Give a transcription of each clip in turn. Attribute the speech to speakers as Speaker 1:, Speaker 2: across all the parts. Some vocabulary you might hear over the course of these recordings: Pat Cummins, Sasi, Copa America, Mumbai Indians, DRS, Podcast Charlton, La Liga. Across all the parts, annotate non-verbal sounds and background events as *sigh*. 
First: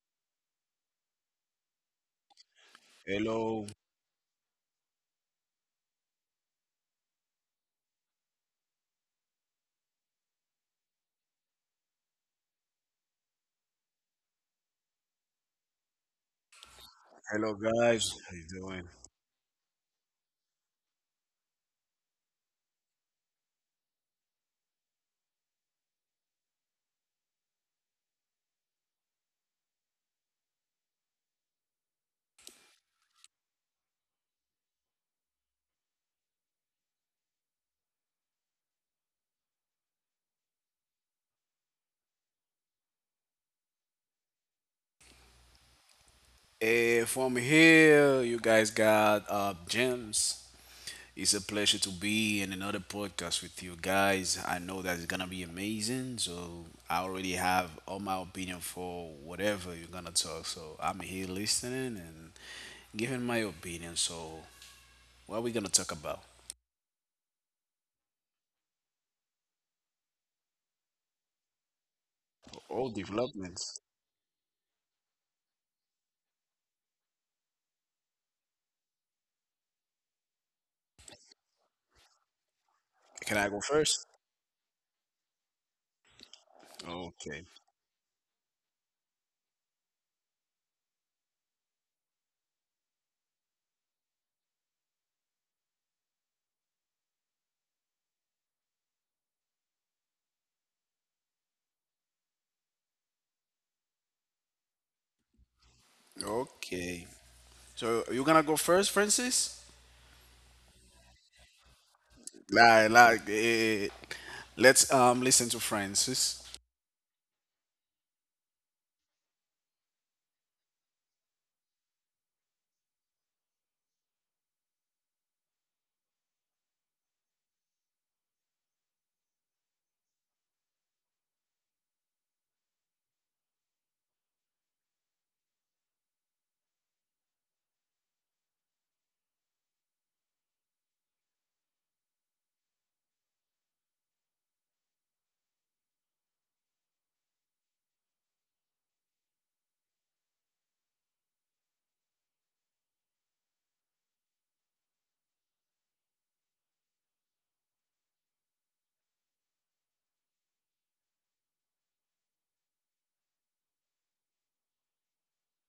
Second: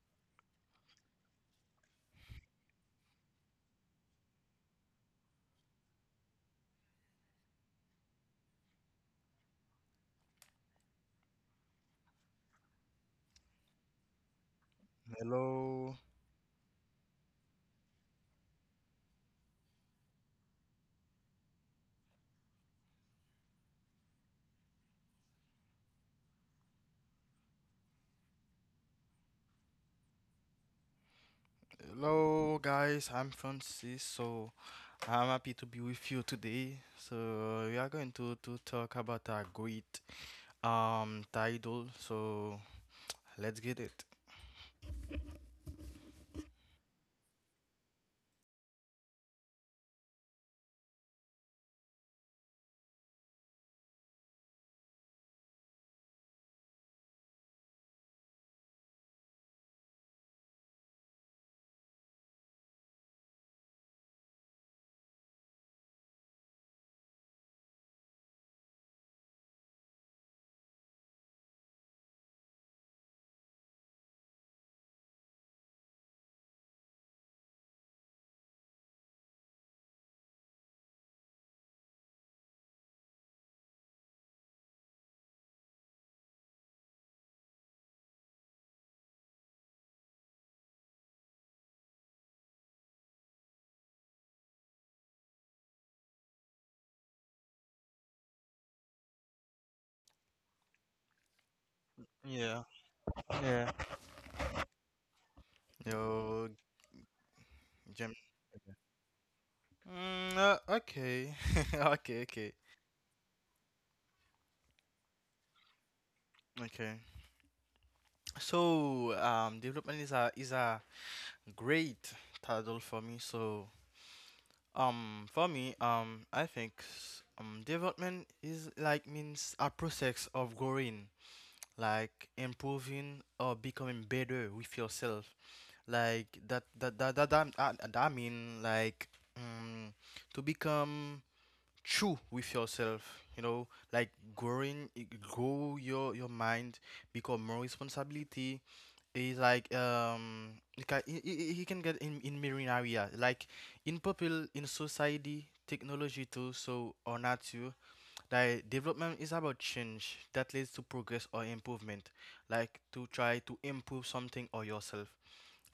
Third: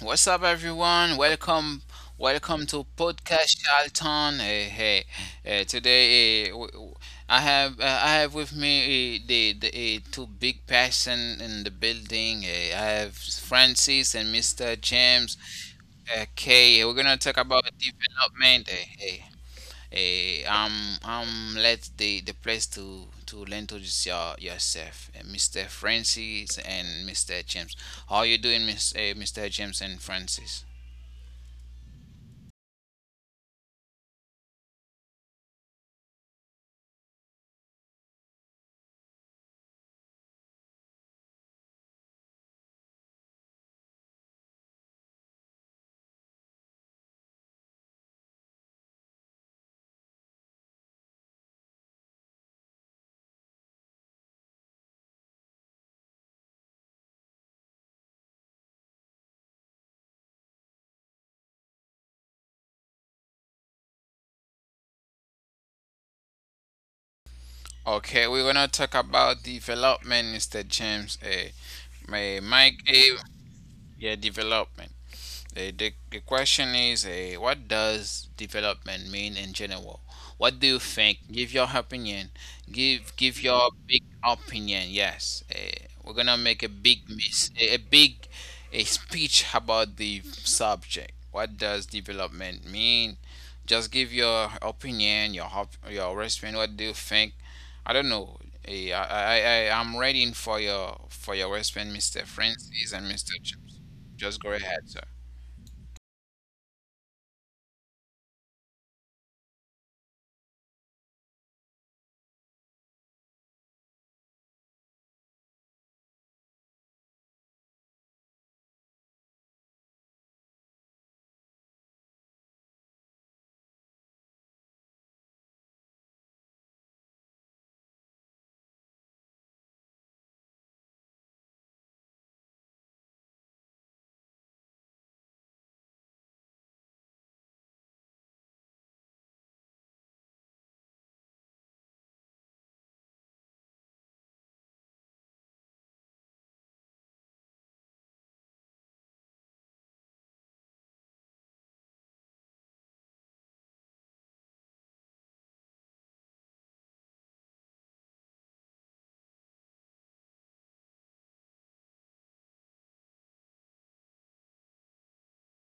Speaker 1: What's up, everyone? Welcome to Podcast
Speaker 2: Hello,
Speaker 1: Charlton. Hey, hey. Eh, today eh, w- w- I have with me, two big person in the building. I have Francis and Mr. James.
Speaker 3: Hello,
Speaker 1: Okay, we're going to talk
Speaker 2: hello
Speaker 1: about
Speaker 2: guys. How you
Speaker 1: development.
Speaker 2: doing?
Speaker 1: Let the place to learn to just yourself, Mr. Francis and Mr. James. How are you doing, Mr. James and Francis?
Speaker 3: hello guys, I'm Francis. So I'm happy to be with you today. So we are going to talk about a great title. So let's get it.
Speaker 2: From here, you guys got James. It's a pleasure to be in another podcast with you guys. I know that it's gonna be amazing. So I already have all my opinion for whatever you're gonna talk. So I'm here listening and giving my opinion. So what are we gonna talk about?
Speaker 1: Okay, we're gonna talk about development, Mr. James. My Mike.
Speaker 2: All developments.
Speaker 1: Yeah, development. The question is, what does development mean in general? What do you think? Give your opinion. give
Speaker 2: Can I
Speaker 1: give
Speaker 2: go
Speaker 1: your
Speaker 2: first?
Speaker 1: big opinion. Yes, we're gonna make
Speaker 2: Okay.
Speaker 1: a big a speech about the subject. What does development mean? Just give your opinion, your response. What do you think? I don't know. Eh, I, I I am waiting for your response, Mr.
Speaker 3: Yeah,
Speaker 1: Francis and
Speaker 3: yeah.
Speaker 1: just go ahead, sir.
Speaker 3: Yo,
Speaker 2: Okay. So
Speaker 3: Jim.
Speaker 2: you're gonna go first, Francis?
Speaker 3: Mm, okay, *laughs* okay, okay,
Speaker 2: Like, like, eh, let's listen to Francis.
Speaker 3: okay. So development is a great title for me. So for me, I think development is like means a process of growing, like improving or becoming better with yourself. Like that I mean, um, to become true with yourself. You know, like growing, grow your mind, become more responsibility, is like he can, he can get in marine area like in people in society technology too so or not too like development is about change that leads to progress or improvement like to try to improve something or yourself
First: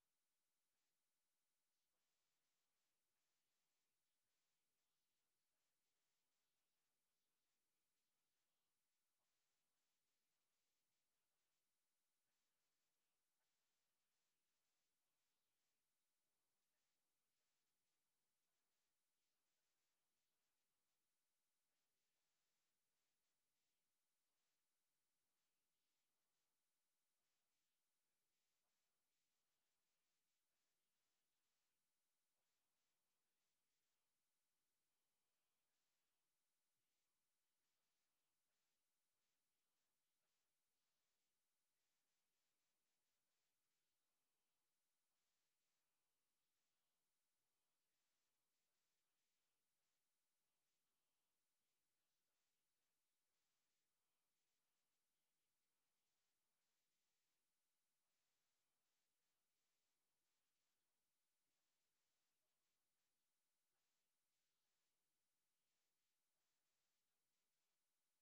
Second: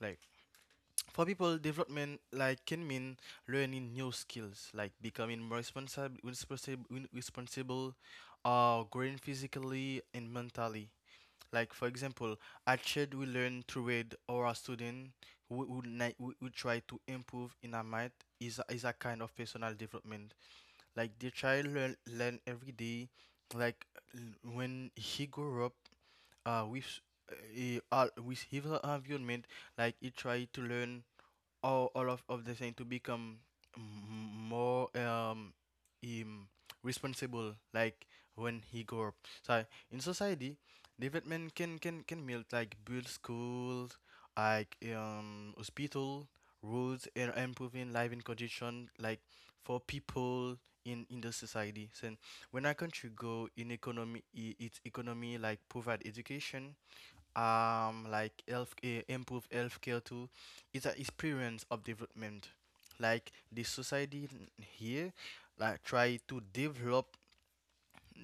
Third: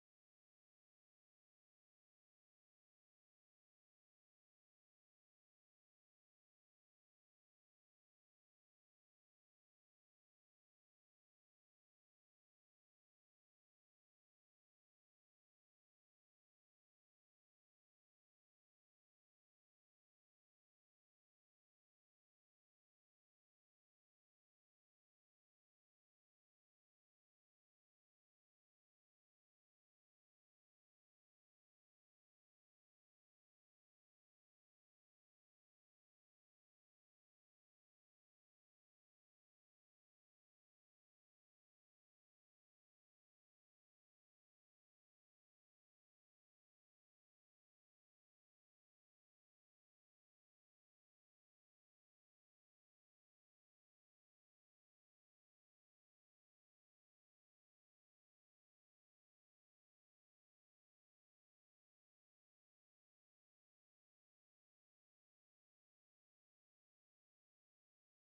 Speaker 3: like for people development like can mean learning new skills like becoming more responsible or growing physically and mentally like for example, at Shed we learn to read our student who try to improve in a math is a kind of personal development. Like the child learn every day. Like when he grow up, with all with his environment, like he try to learn of the thing to become more um responsible like when he grow up so in society development can build like build schools like hospital roads and improving living condition like for people in the society so when a country go in economy its economy like provide education like health eh, improve healthcare too it's an experience of development like the society here like try to develop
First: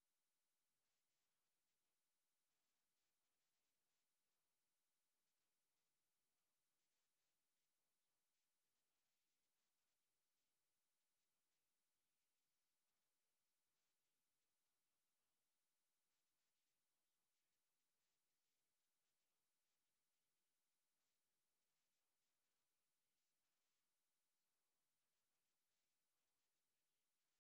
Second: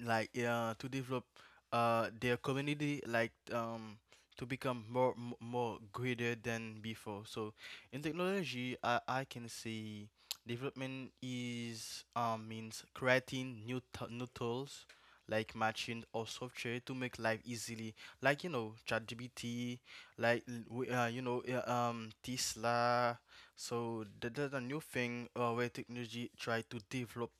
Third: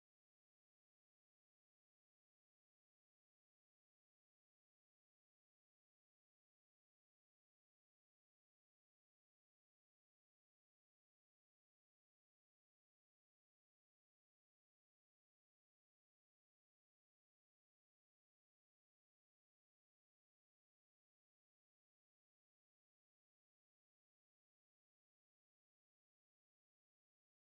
Speaker 3: like yeah to develop their community like to become more more greater than before so in technology I can say development is means creating new tools like machine or software to make life easily like you know ChatGPT like you know Tesla so there's a new thing where technology try to develop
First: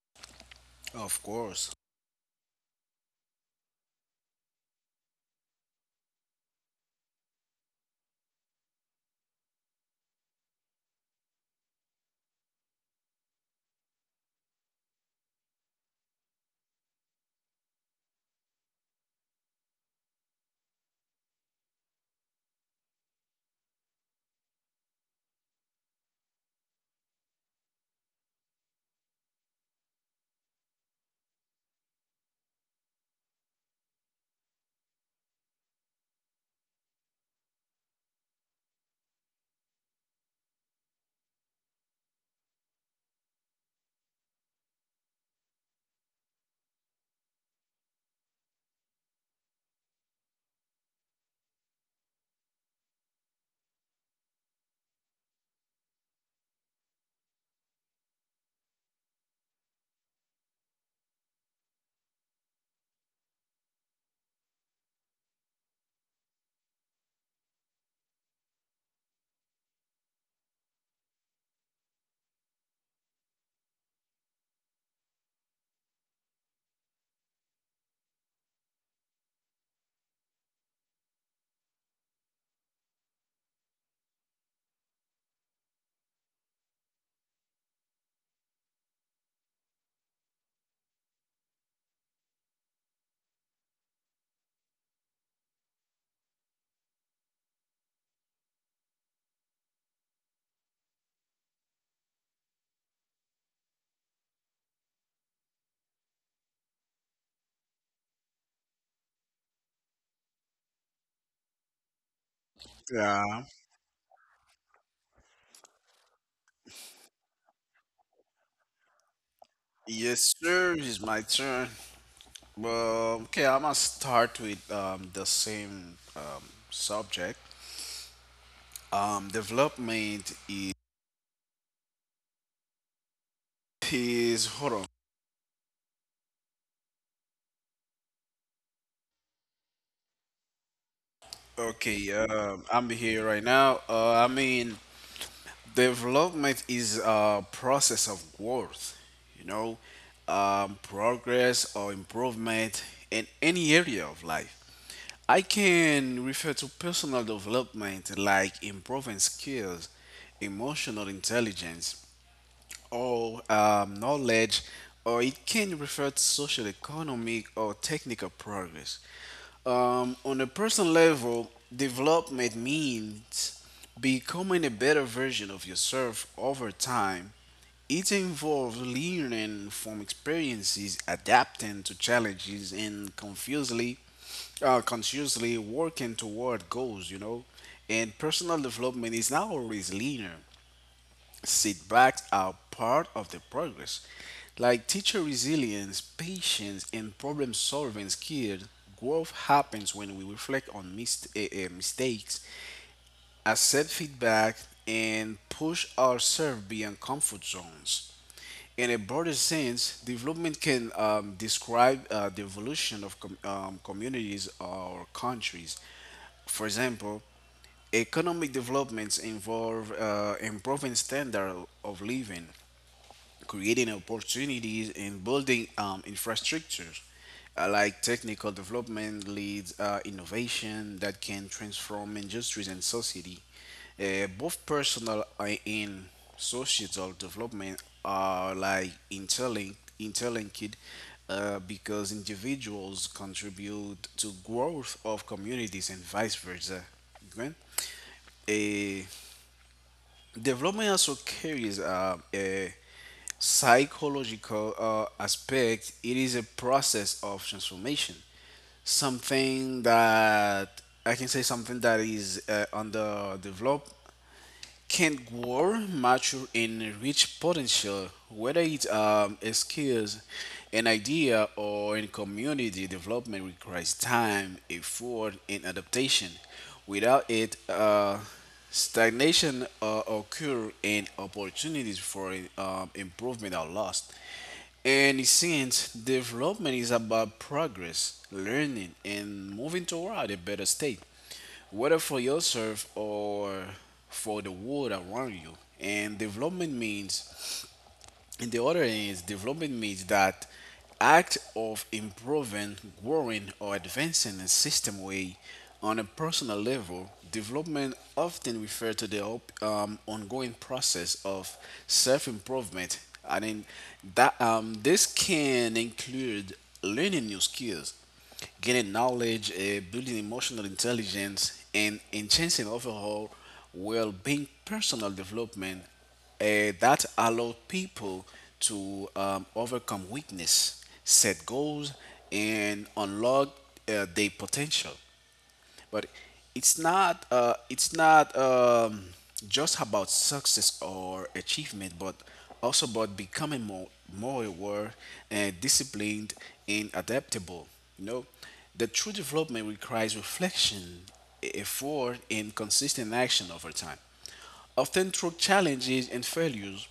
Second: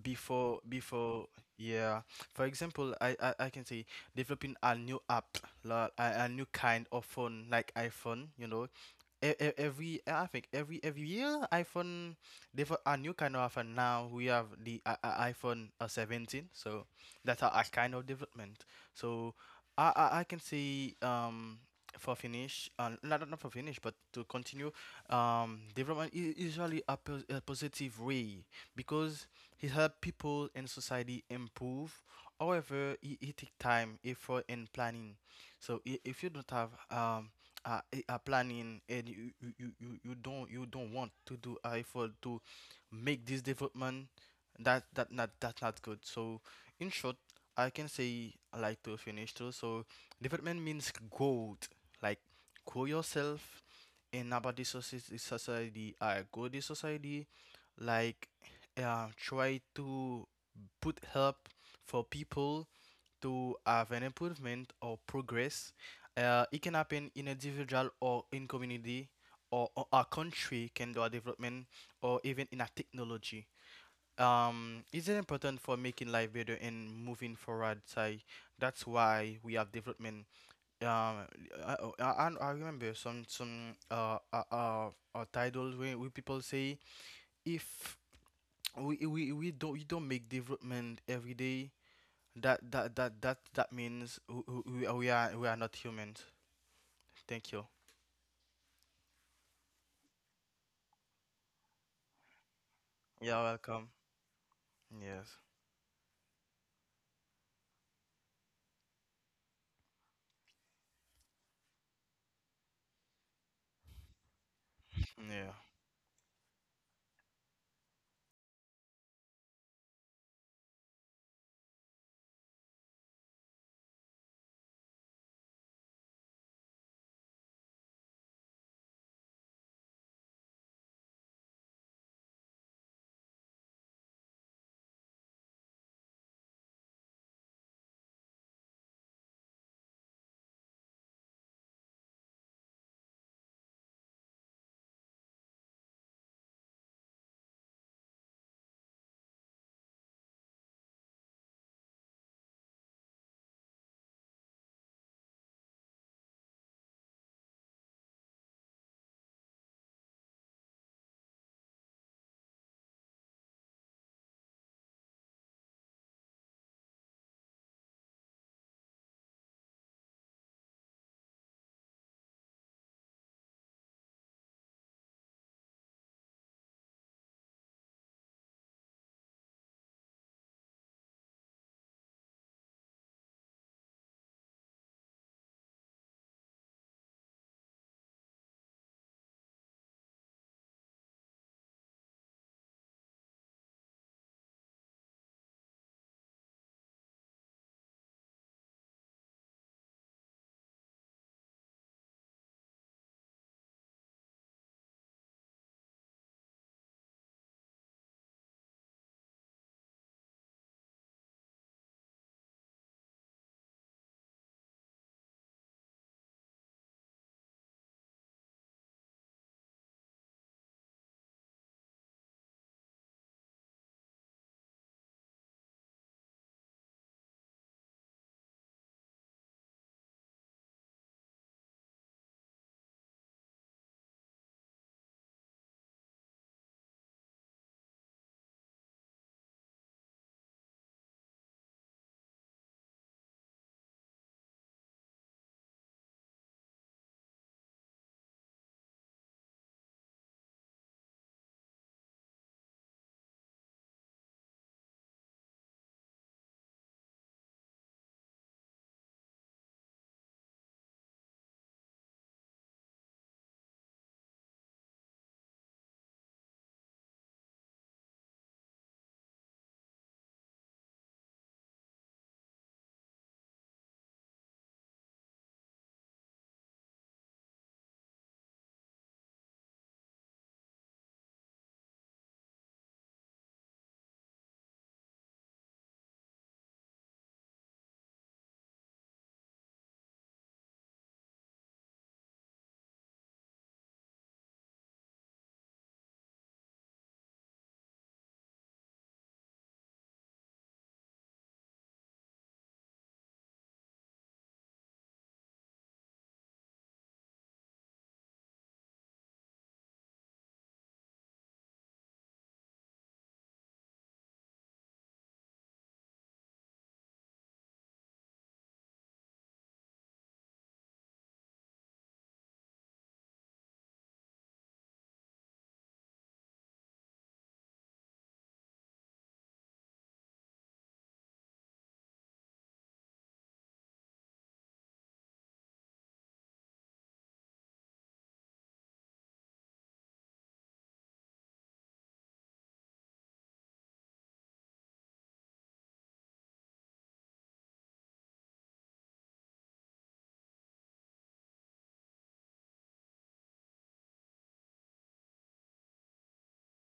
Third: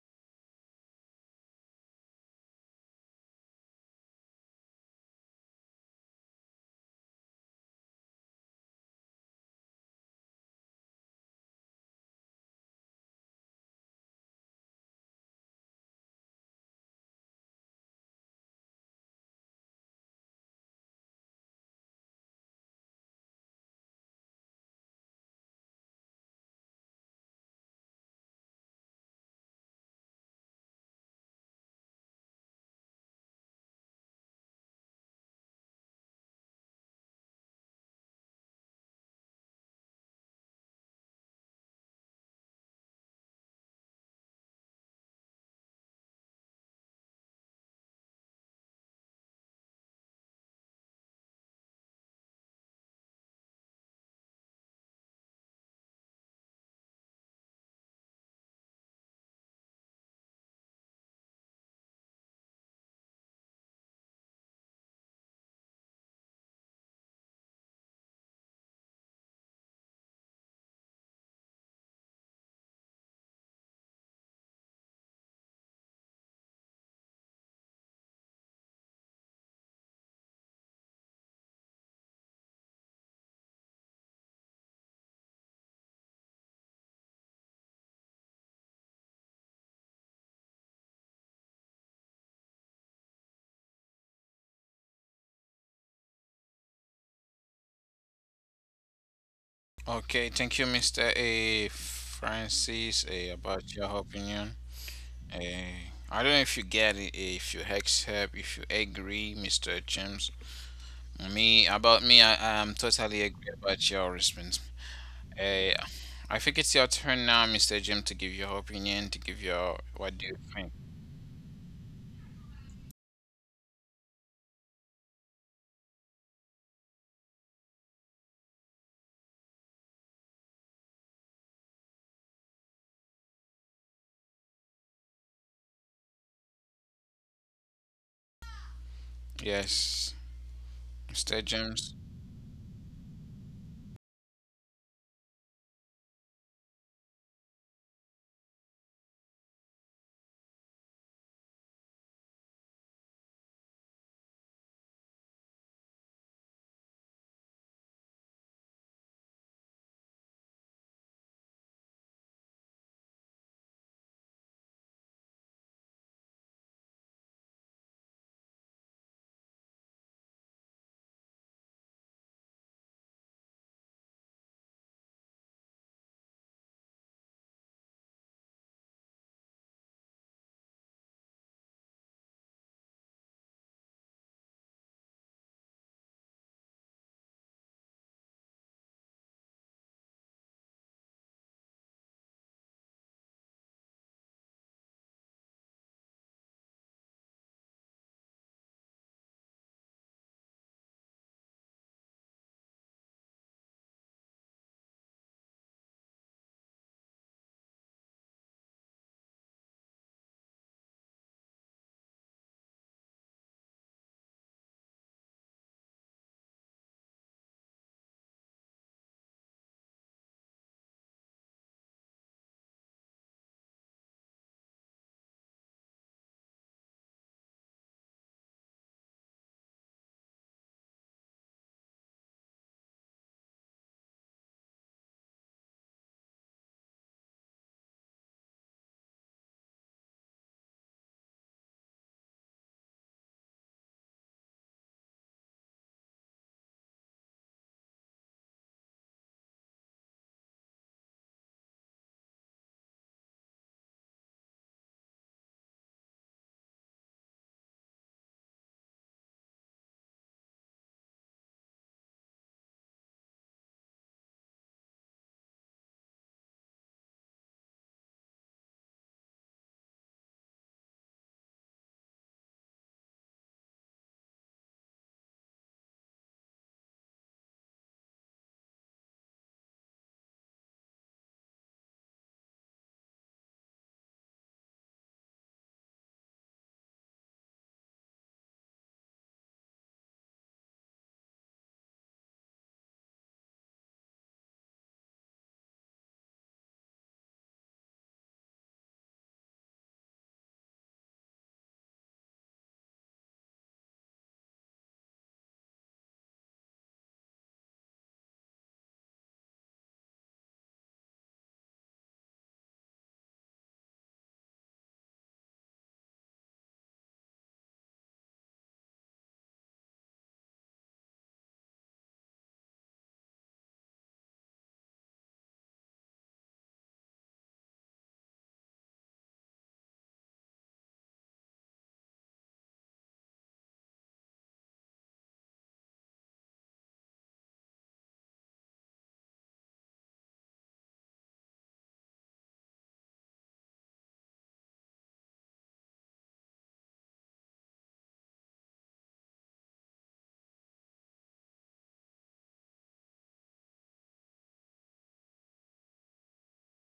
Speaker 2: Of
Speaker 3: before
Speaker 2: course.
Speaker 3: yeah for example I can say developing a new app like a new kind of phone like iphone you know e- e- every eh, I think every year iPhone they have a new kind of iPhone now we have the iPhone 17 so that's a kind of development so I can say for finish not for finish but to continue development is usually a positive way because it help people and society improve however it take time effort and planning so if you don't have planning and you don't want to do effort to make this development that that not that's not good so in short I can say I like to finish too so development means growth like grow yourself and about this society I grow this society like try to put help for people to have an improvement or progress it can happen in individual or in community or a country can do a development or even in a technology. It's very important for making life better and moving forward. Say that's why we have development. Um, I remember some titles where people say if we don't make development every day that means we are not humans. Thank you.
Speaker 1: Okay, thank you, Mr. A. Francis,
Speaker 3: You're
Speaker 1: about your
Speaker 3: welcome.
Speaker 1: opinion.
Speaker 3: Yes.
Speaker 1: Eh, I don't know if you get it, eh, if you accept, if you agree, Mr. James. Me, about me, I am
Speaker 2: Yeah.
Speaker 1: totally agree about your response.
Speaker 3: Yeah.
Speaker 1: Eh, I think it's your turn now, Mr. James, to give your opinion, to give your, what do
Speaker 2: Yes,
Speaker 1: you think?
Speaker 2: sir. It's my turn. Well, okay, I'm gonna start with the same subject. Development is hold on.
Speaker 1: Yes, Mr. James.
Speaker 2: Okay, I'm here right now. I mean, development is a process of growth, you know, progress or improvement in any area of life. I can refer to personal development like improving skills, emotional intelligence, or knowledge, or it can refer to social, economic, or technical progress. On a personal level, development means becoming a better version of yourself over time. It involves learning from experiences, adapting to challenges, and confusedly, consciously working toward goals, you know. And personal development is not always linear. Setbacks are part of the progress. Like teacher resilience, patience, and problem solving skills, growth happens when we reflect on mistakes, accept feedback, and push ourselves beyond comfort zones. In a broader sense, development can describe the evolution of communities or countries. For example, economic developments involve improving standard of living, creating opportunities and building infrastructures, like technical development leads innovation that can transform industries and society. Both personal and societal development are like interlinked because individuals contribute to growth of communities and vice versa. Okay? A Development also carries a psychological aspect. It is a process of transformation. Something that I can say something that is under can grow, mature and reach potential, whether it a skills, an idea, or in community development requires time, effort, and adaptation. Without it, stagnation occur and opportunities for improvement are lost. And since development is about progress, learning, and moving toward a better state whether for yourself or for the world around you. And development means, in the other hand, is development means that act of improving, growing, or advancing in system way on a personal level. Development often refers to the ongoing process of self-improvement. I mean, that this can include learning new skills, gaining knowledge, building emotional intelligence, and enhancing overall well being personal development uh, that allow people to overcome weakness, set goals, and unlock their potential. But it's not just about success or achievement, but also about becoming more aware and disciplined and adaptable. You know, the true development requires reflection, effort, and consistent action over time often through challenges and failures.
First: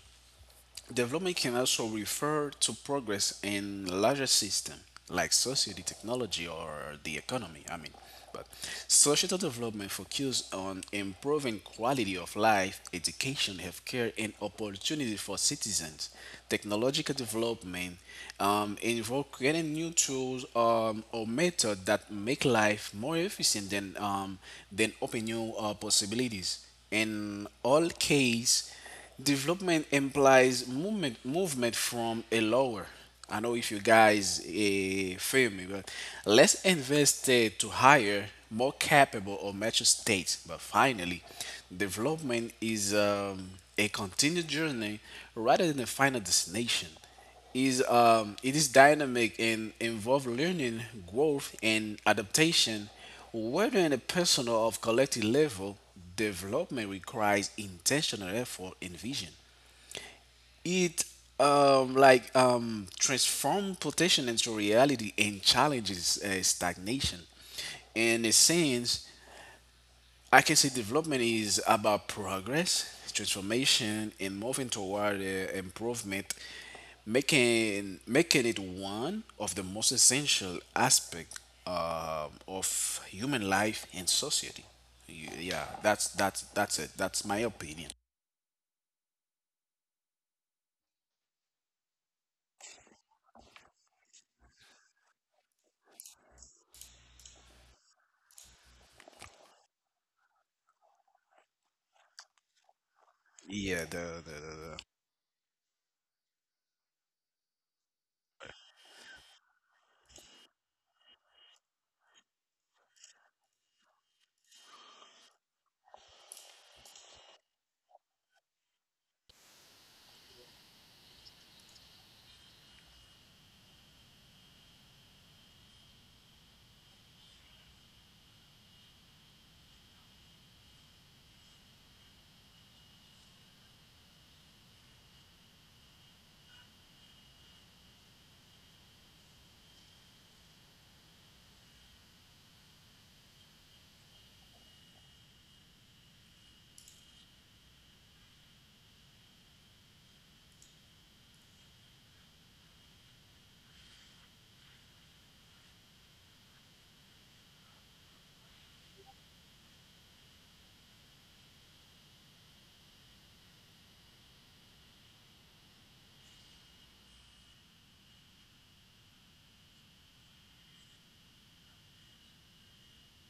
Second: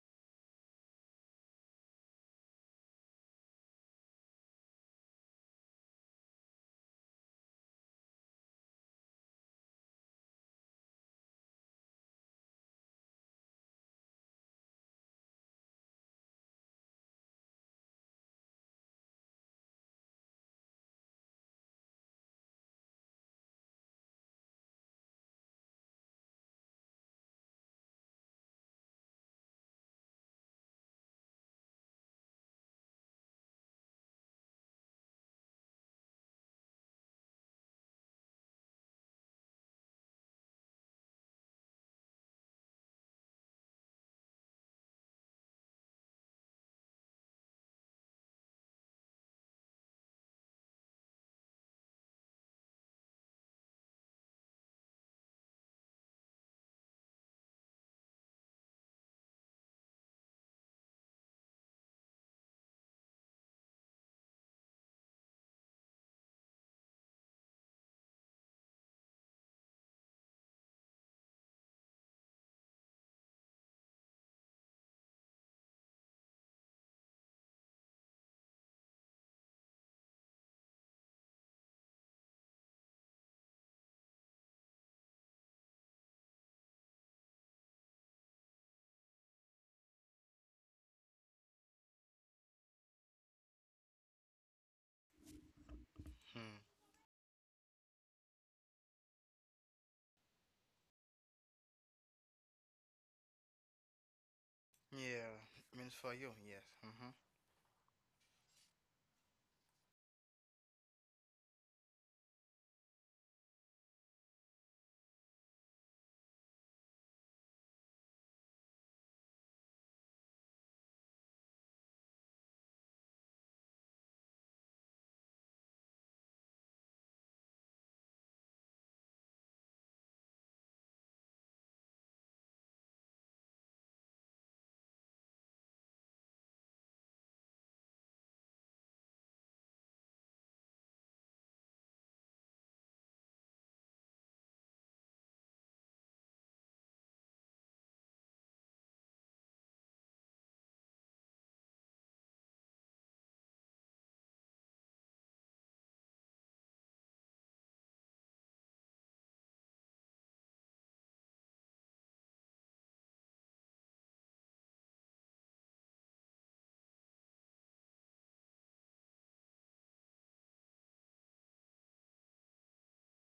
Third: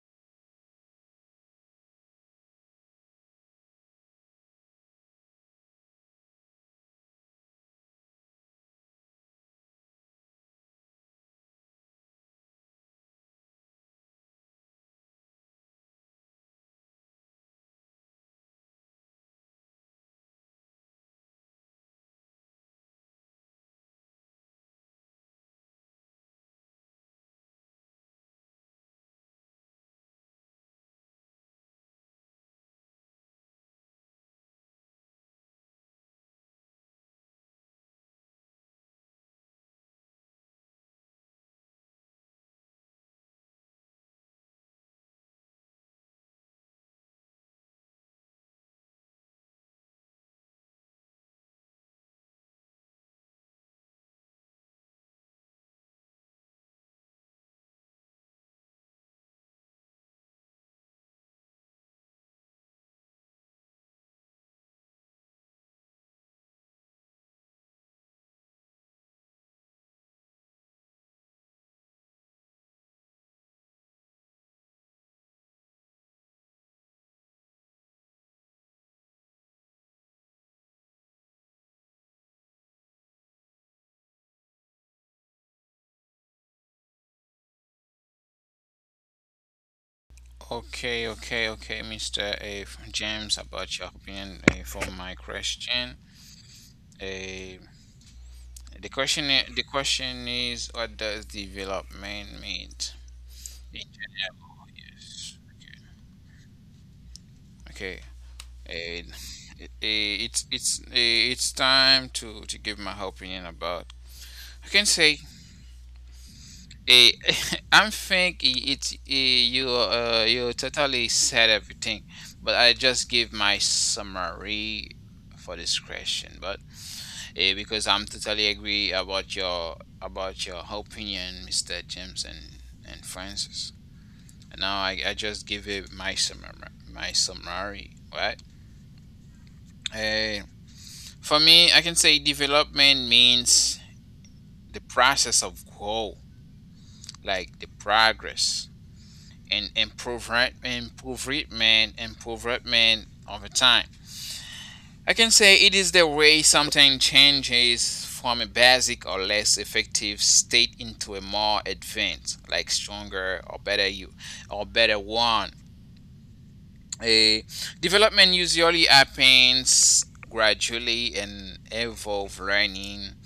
Speaker 2: Development can also refer to progress in larger system like society, technology, or the economy. I mean, but societal development focuses on improving quality of life, education, healthcare, and opportunity for citizens. Technological development involves creating new tools or methods that make life more efficient than open new possibilities. In all case development implies movement from a lower. I know if you guys feel me, but let's invest to higher, more capable or mature states. But finally, development is a continued journey rather than a final destination is it is dynamic and involve learning, growth, and adaptation, whether in a personal or collective level. Development requires intentional effort and vision. It transforms potential into reality and challenges stagnation. In a sense, I can say development is about progress, transformation, and moving toward improvement, making it one of the most essential aspect of human life and society. Yeah, that's it. That's my opinion.
Speaker 1: Okay, okay, okay, Mr. A. James, about your opinion, for my question.
Speaker 3: Hmm.
Speaker 1: Eh, the question is, what does development mean? In
Speaker 2: Yeah, the,
Speaker 1: general,
Speaker 2: the,
Speaker 1: yes.
Speaker 3: Yeah. Means for you. Yes. Mm-hmm.
Speaker 1: Okay. And i- it's it's time to give my opinion about. I can say, eh, *laughs* it's, you totally said everything, but I just give my summary for this question. But because I'm totally agree about your opinion, Mr. James and Francis. And now I just give it my summary, right? Uh, for me, I can say development means the process of growth, like the progress and improvement over time. I can say it is the way something changes from a basic or less effective state into a more advanced, like stronger or better you or better one. A development usually happens gradually and involve learning,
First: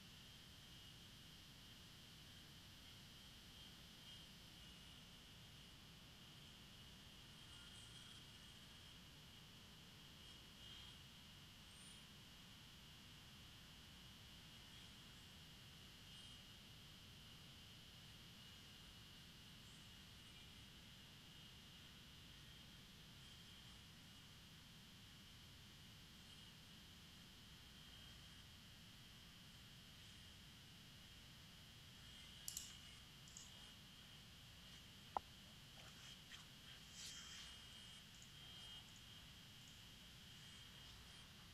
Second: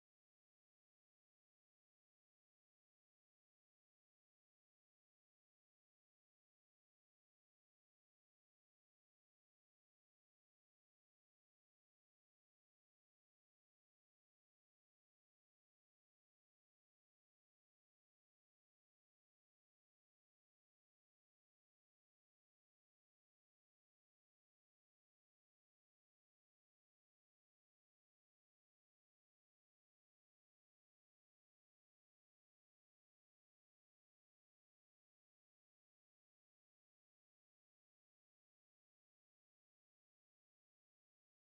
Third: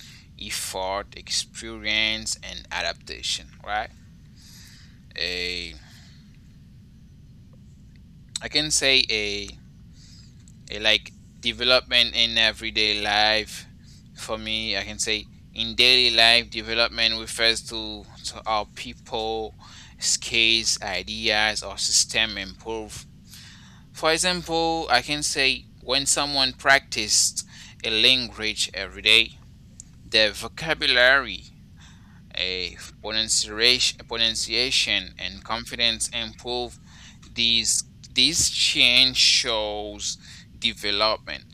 Speaker 1: effort, experience, and adaptation. Right? A I can say a like development in everyday life. For me, I can say in daily life, development refers to how people, skills, ideas, or system improve. For example, I can say when someone practiced a language every day, their vocabulary, a pronunciation, pronunciation, and confidence improve. These this change shows development.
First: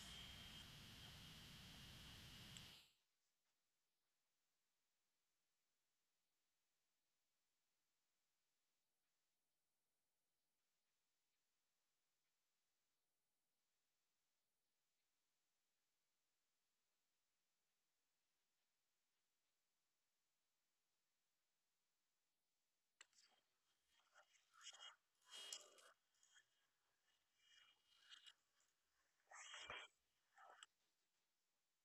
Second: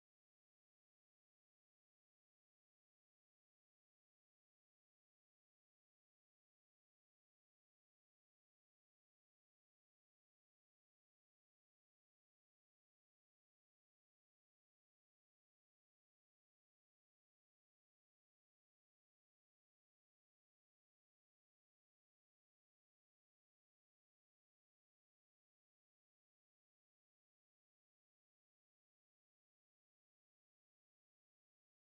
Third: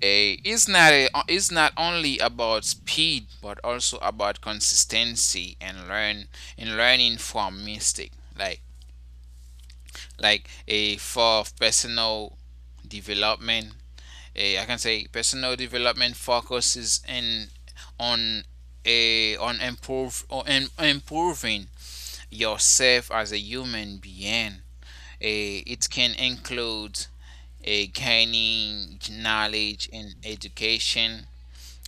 Speaker 1: A Is not is not only about speed but also about consistency and learning from mistake. Like like a For personal development, I can say personal development focuses in on a on improve or in, improving yourself as a human being. It can include a gaining knowledge and education,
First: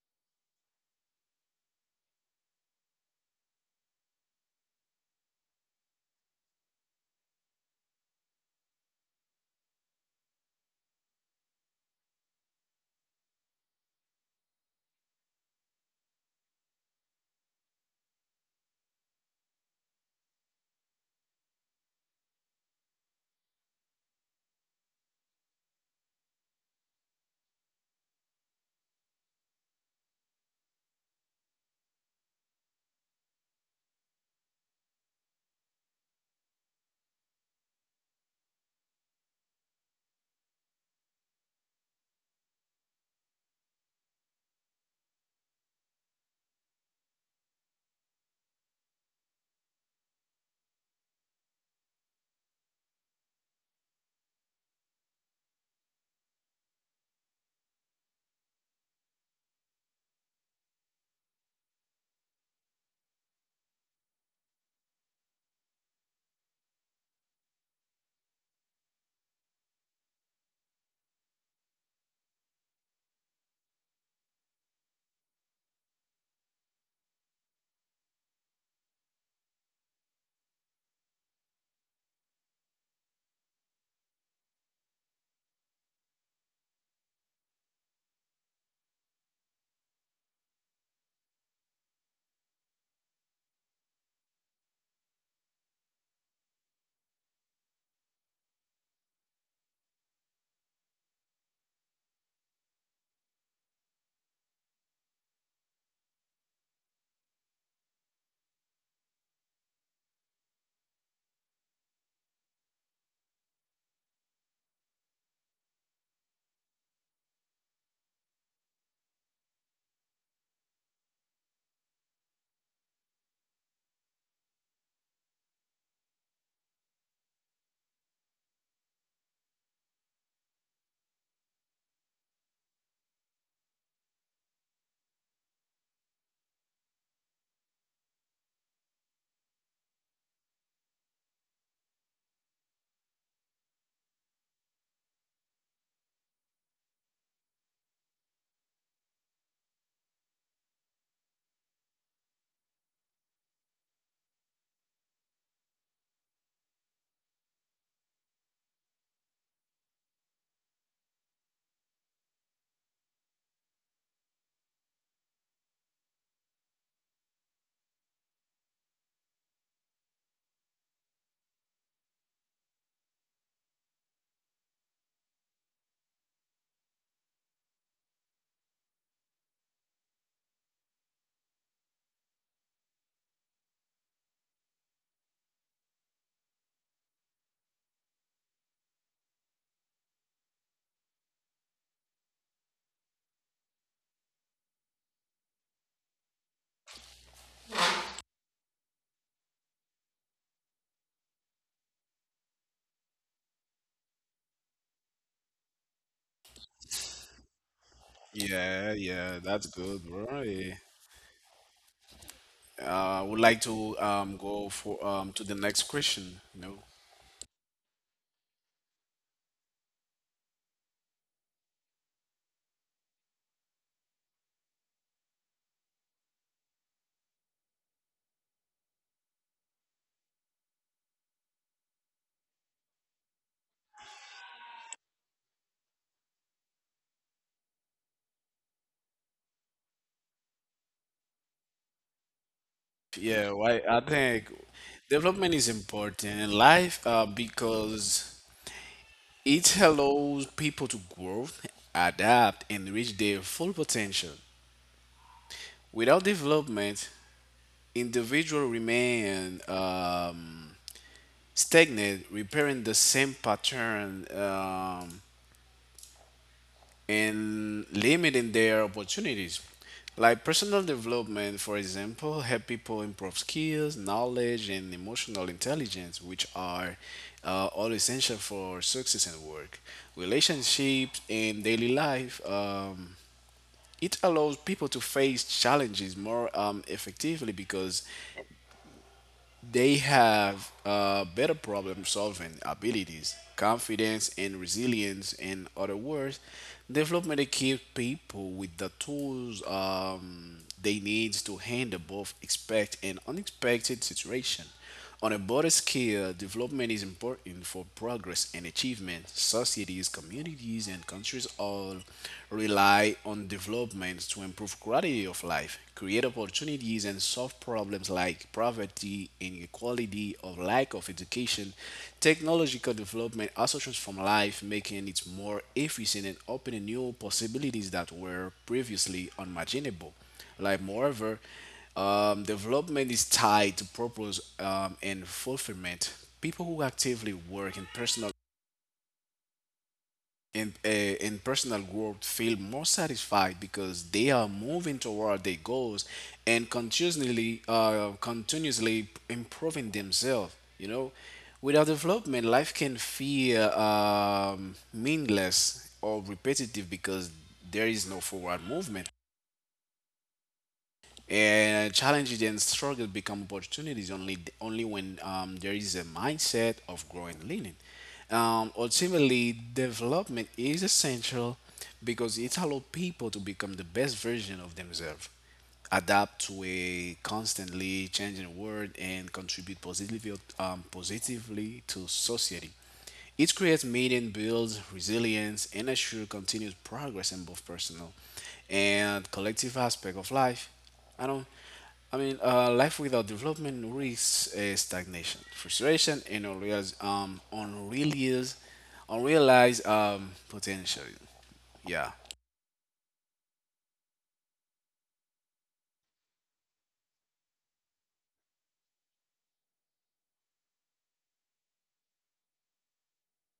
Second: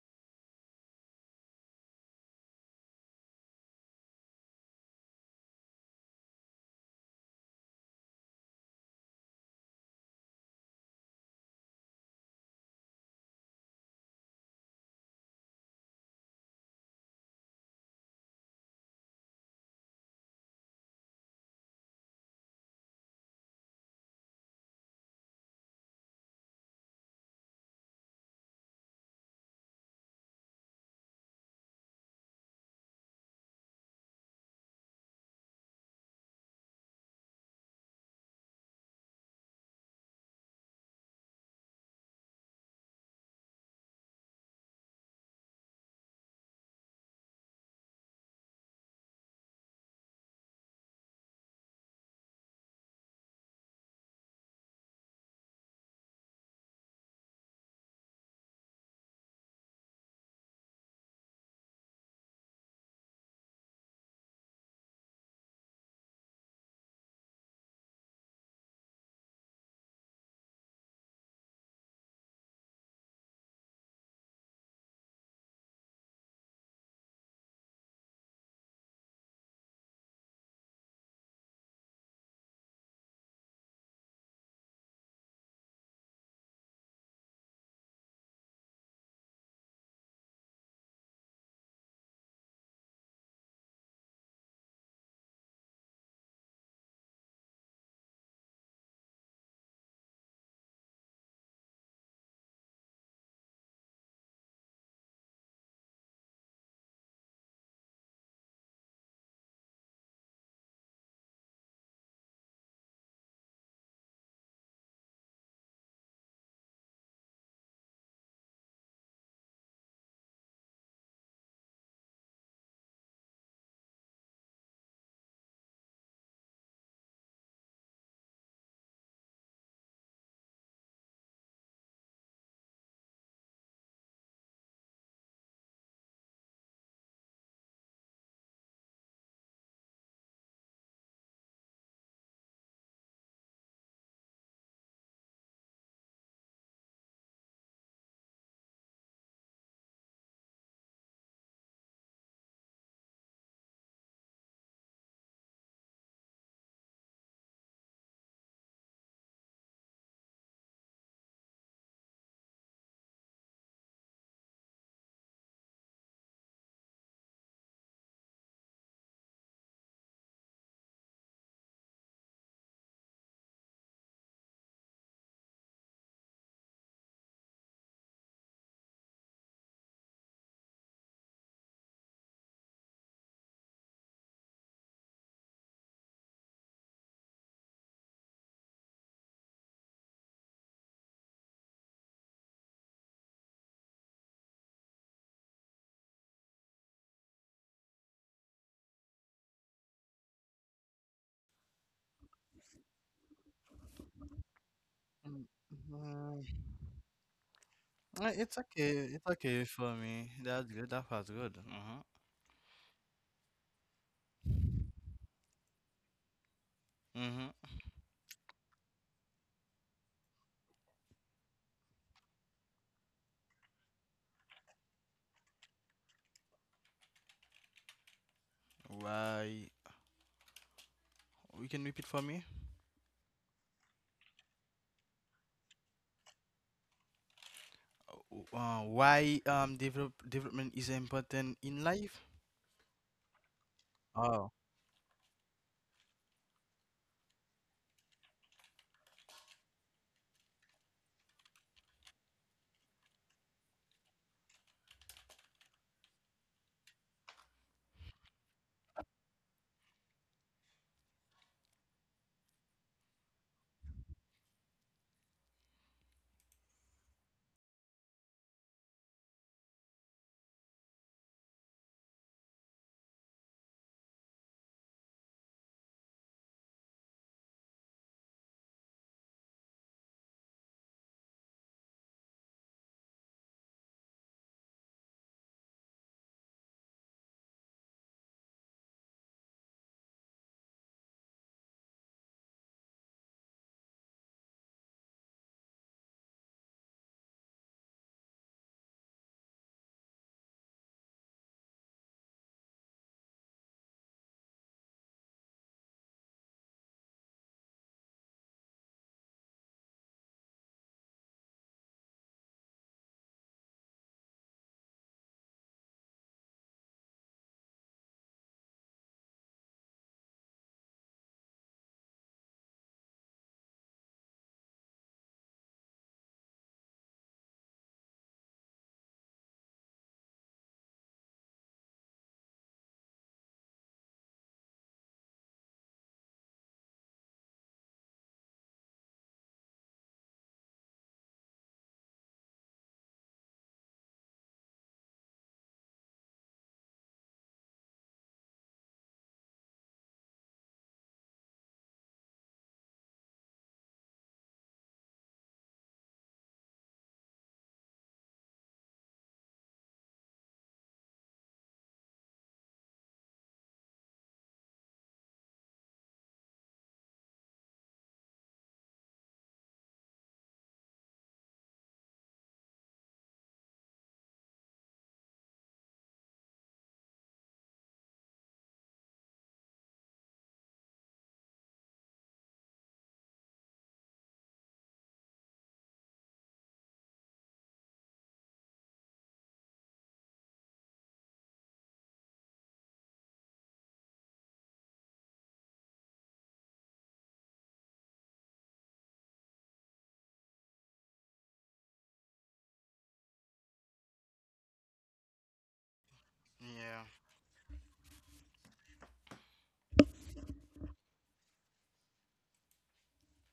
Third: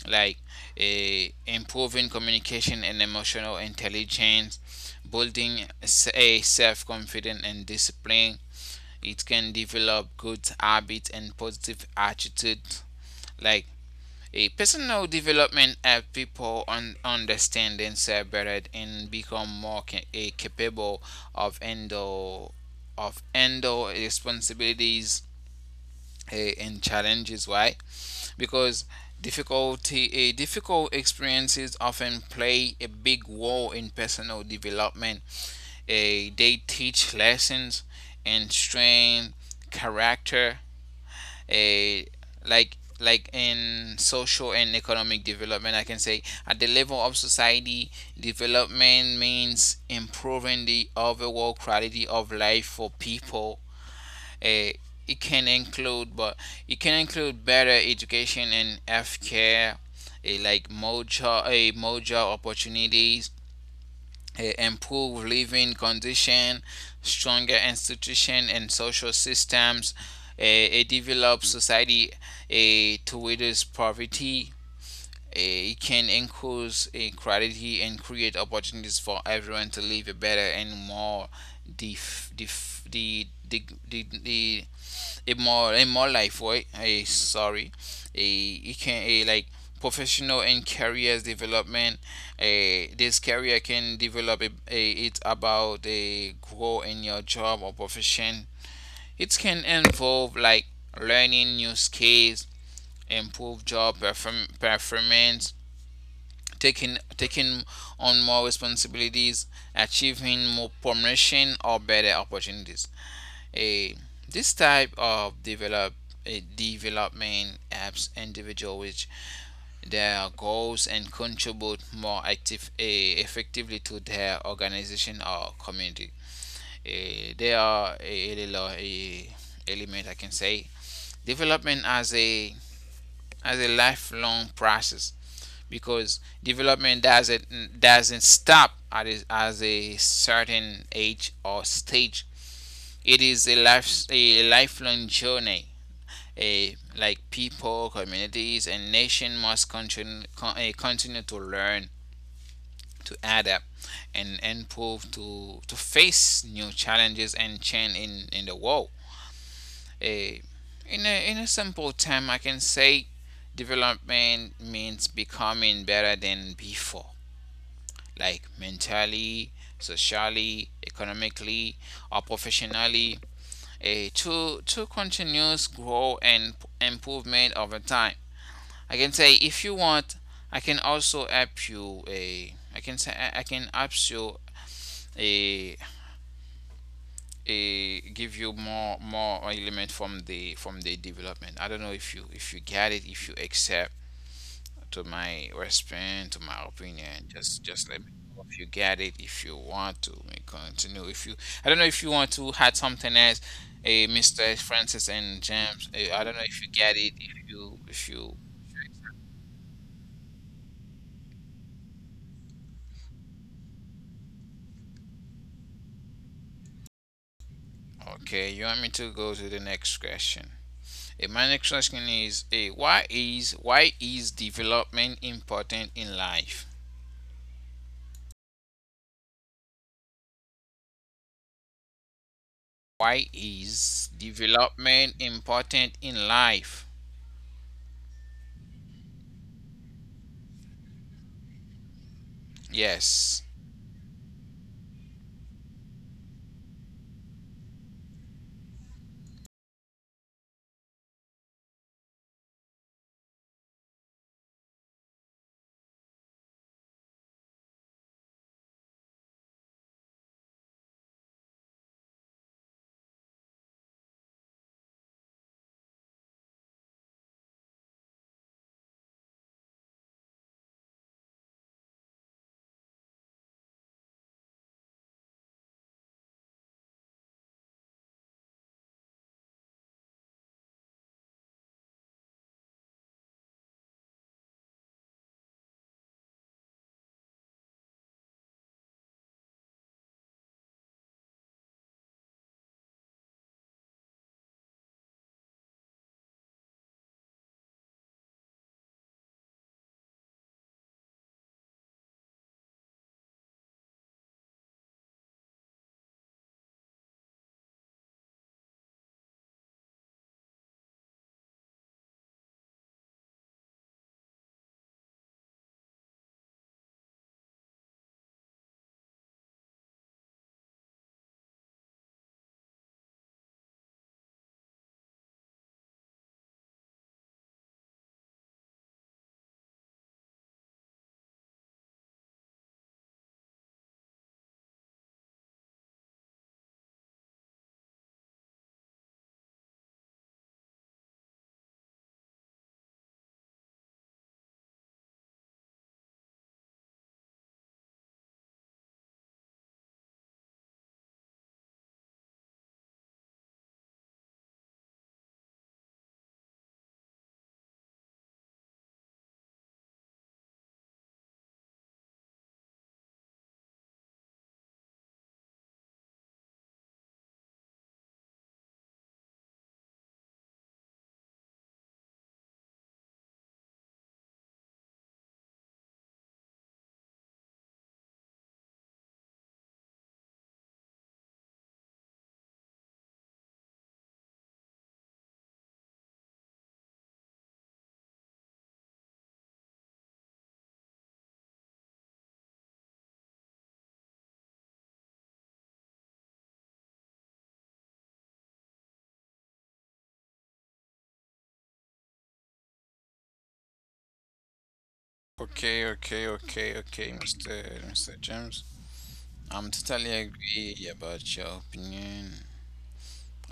Speaker 1: like, improving communication and emotional intelligence, building s- a self-confidence and discipline. It can develop good habits and positive attitude, like, a personal development helps people understand themselves better and become more capable of handle responsibilities and challenges. Why? Because difficult experiences often play a big role in personal development. They teach lessons and strain character. A like in social and economic development, I can say, at the level of society, development means improving the overall quality of life for people. Eh, it can include but it can include better education and health care, like more job opportunities, improve living condition, stronger institution and social systems. A developed society, to reduce poverty, it can increase equality and create opportunities for everyone to live a better and more dif- dif- the a more life, right? a Sorry. A It can, a like professional and careers development. A This career can develop. A It's about a grow in your job or profession. It can involve, like, learning new skills, improve performance, taking on more responsibilities, achieving more promotion or better opportunities. A This type of development helps individual which their goals and contribute more effectively to their organization or community. There are a little, element I can say. Development as a lifelong process, because development doesn't stop as a certain age or stage. It is a life a lifelong journey. Like people, communities, and nation must continue to learn, to adapt, and improve to face new challenges and change in the world. Eh, in a simple term, I can say development means becoming better than before, like mentally, socially, economically, or professionally, to continuous growth and improvement over time. I can say if you want, I can also help you. A I can say I can help you. A Give you more element from the development. I don't know if you get it, if you accept to my response, to my opinion. Just let me know if you get it, if you want to we continue. If you I don't know if you want to add something else, A Mr. Francis
Speaker 3: Mm,
Speaker 1: and James. I don't know
Speaker 3: mm,
Speaker 1: if you get it, if
Speaker 2: the,
Speaker 1: you
Speaker 2: the
Speaker 3: It's okay.
Speaker 2: yeah,
Speaker 3: It's
Speaker 2: yeah,
Speaker 3: okay
Speaker 2: that's
Speaker 3: for
Speaker 2: good,
Speaker 3: me.
Speaker 2: bro.
Speaker 3: That's
Speaker 2: Yeah.
Speaker 3: good. That was good. Mm-hmm.
Speaker 2: I would like to go for to the next question. No.
Speaker 3: Mm-hmm.
Speaker 1: okay. You want me to go to the next question. My next question is, why is development important in life?
Speaker 3: Why? You can repeat for me.
Speaker 1: Why is development important in life?
Speaker 3: Why develop development is important in life?
Speaker 1: Yes.
Speaker 2: Yeah, why I think
Speaker 3: Oh.
Speaker 2: development is important in life because it allows people to grow, adapt, and reach their full potential. Without development, individual remain stagnant, repairing the same pattern and limiting their opportunities. Like personal development, for example, help people improve skills, knowledge, and emotional intelligence, which are all essential for success in work, relationships, and daily life. It allows people to face challenges more effectively because they have better problem solving abilities, confidence, and resilience. In other words, development equips people with the tools they need to handle both expect and unexpected situations. On a broader scale, development is important for progress and achievement. Societies, communities, and countries all rely on development to improve quality of life, create opportunities, and solve problems like poverty, inequality, or lack of education. Technological development also transforms life, making it more efficient and opening new possibilities that were previously unimaginable. Like, moreover, development is tied to purpose and fulfillment. People who actively work in personal in personal growth feel more satisfied because they are moving toward their goals and continuously improving themselves. You know, without development, life can feel meaningless or repetitive because there is no forward movement. And challenges and struggles become opportunities only when there is a mindset of growing and learning. Ultimately, development is essential because it allows people to become the best version of themselves, adapt to a constantly changing world, and contribute positively positively to society. It creates meaning, builds resilience, and assures continuous progress in both personal and collective aspect of life. I don't. I mean, life without development risks stagnation, frustration, and unrealized potential. Yeah.
Speaker 1: Okay, okay, okay,
Speaker 3: Yeah.
Speaker 1: okay, Mr. James. I'm totally agree about your opinion.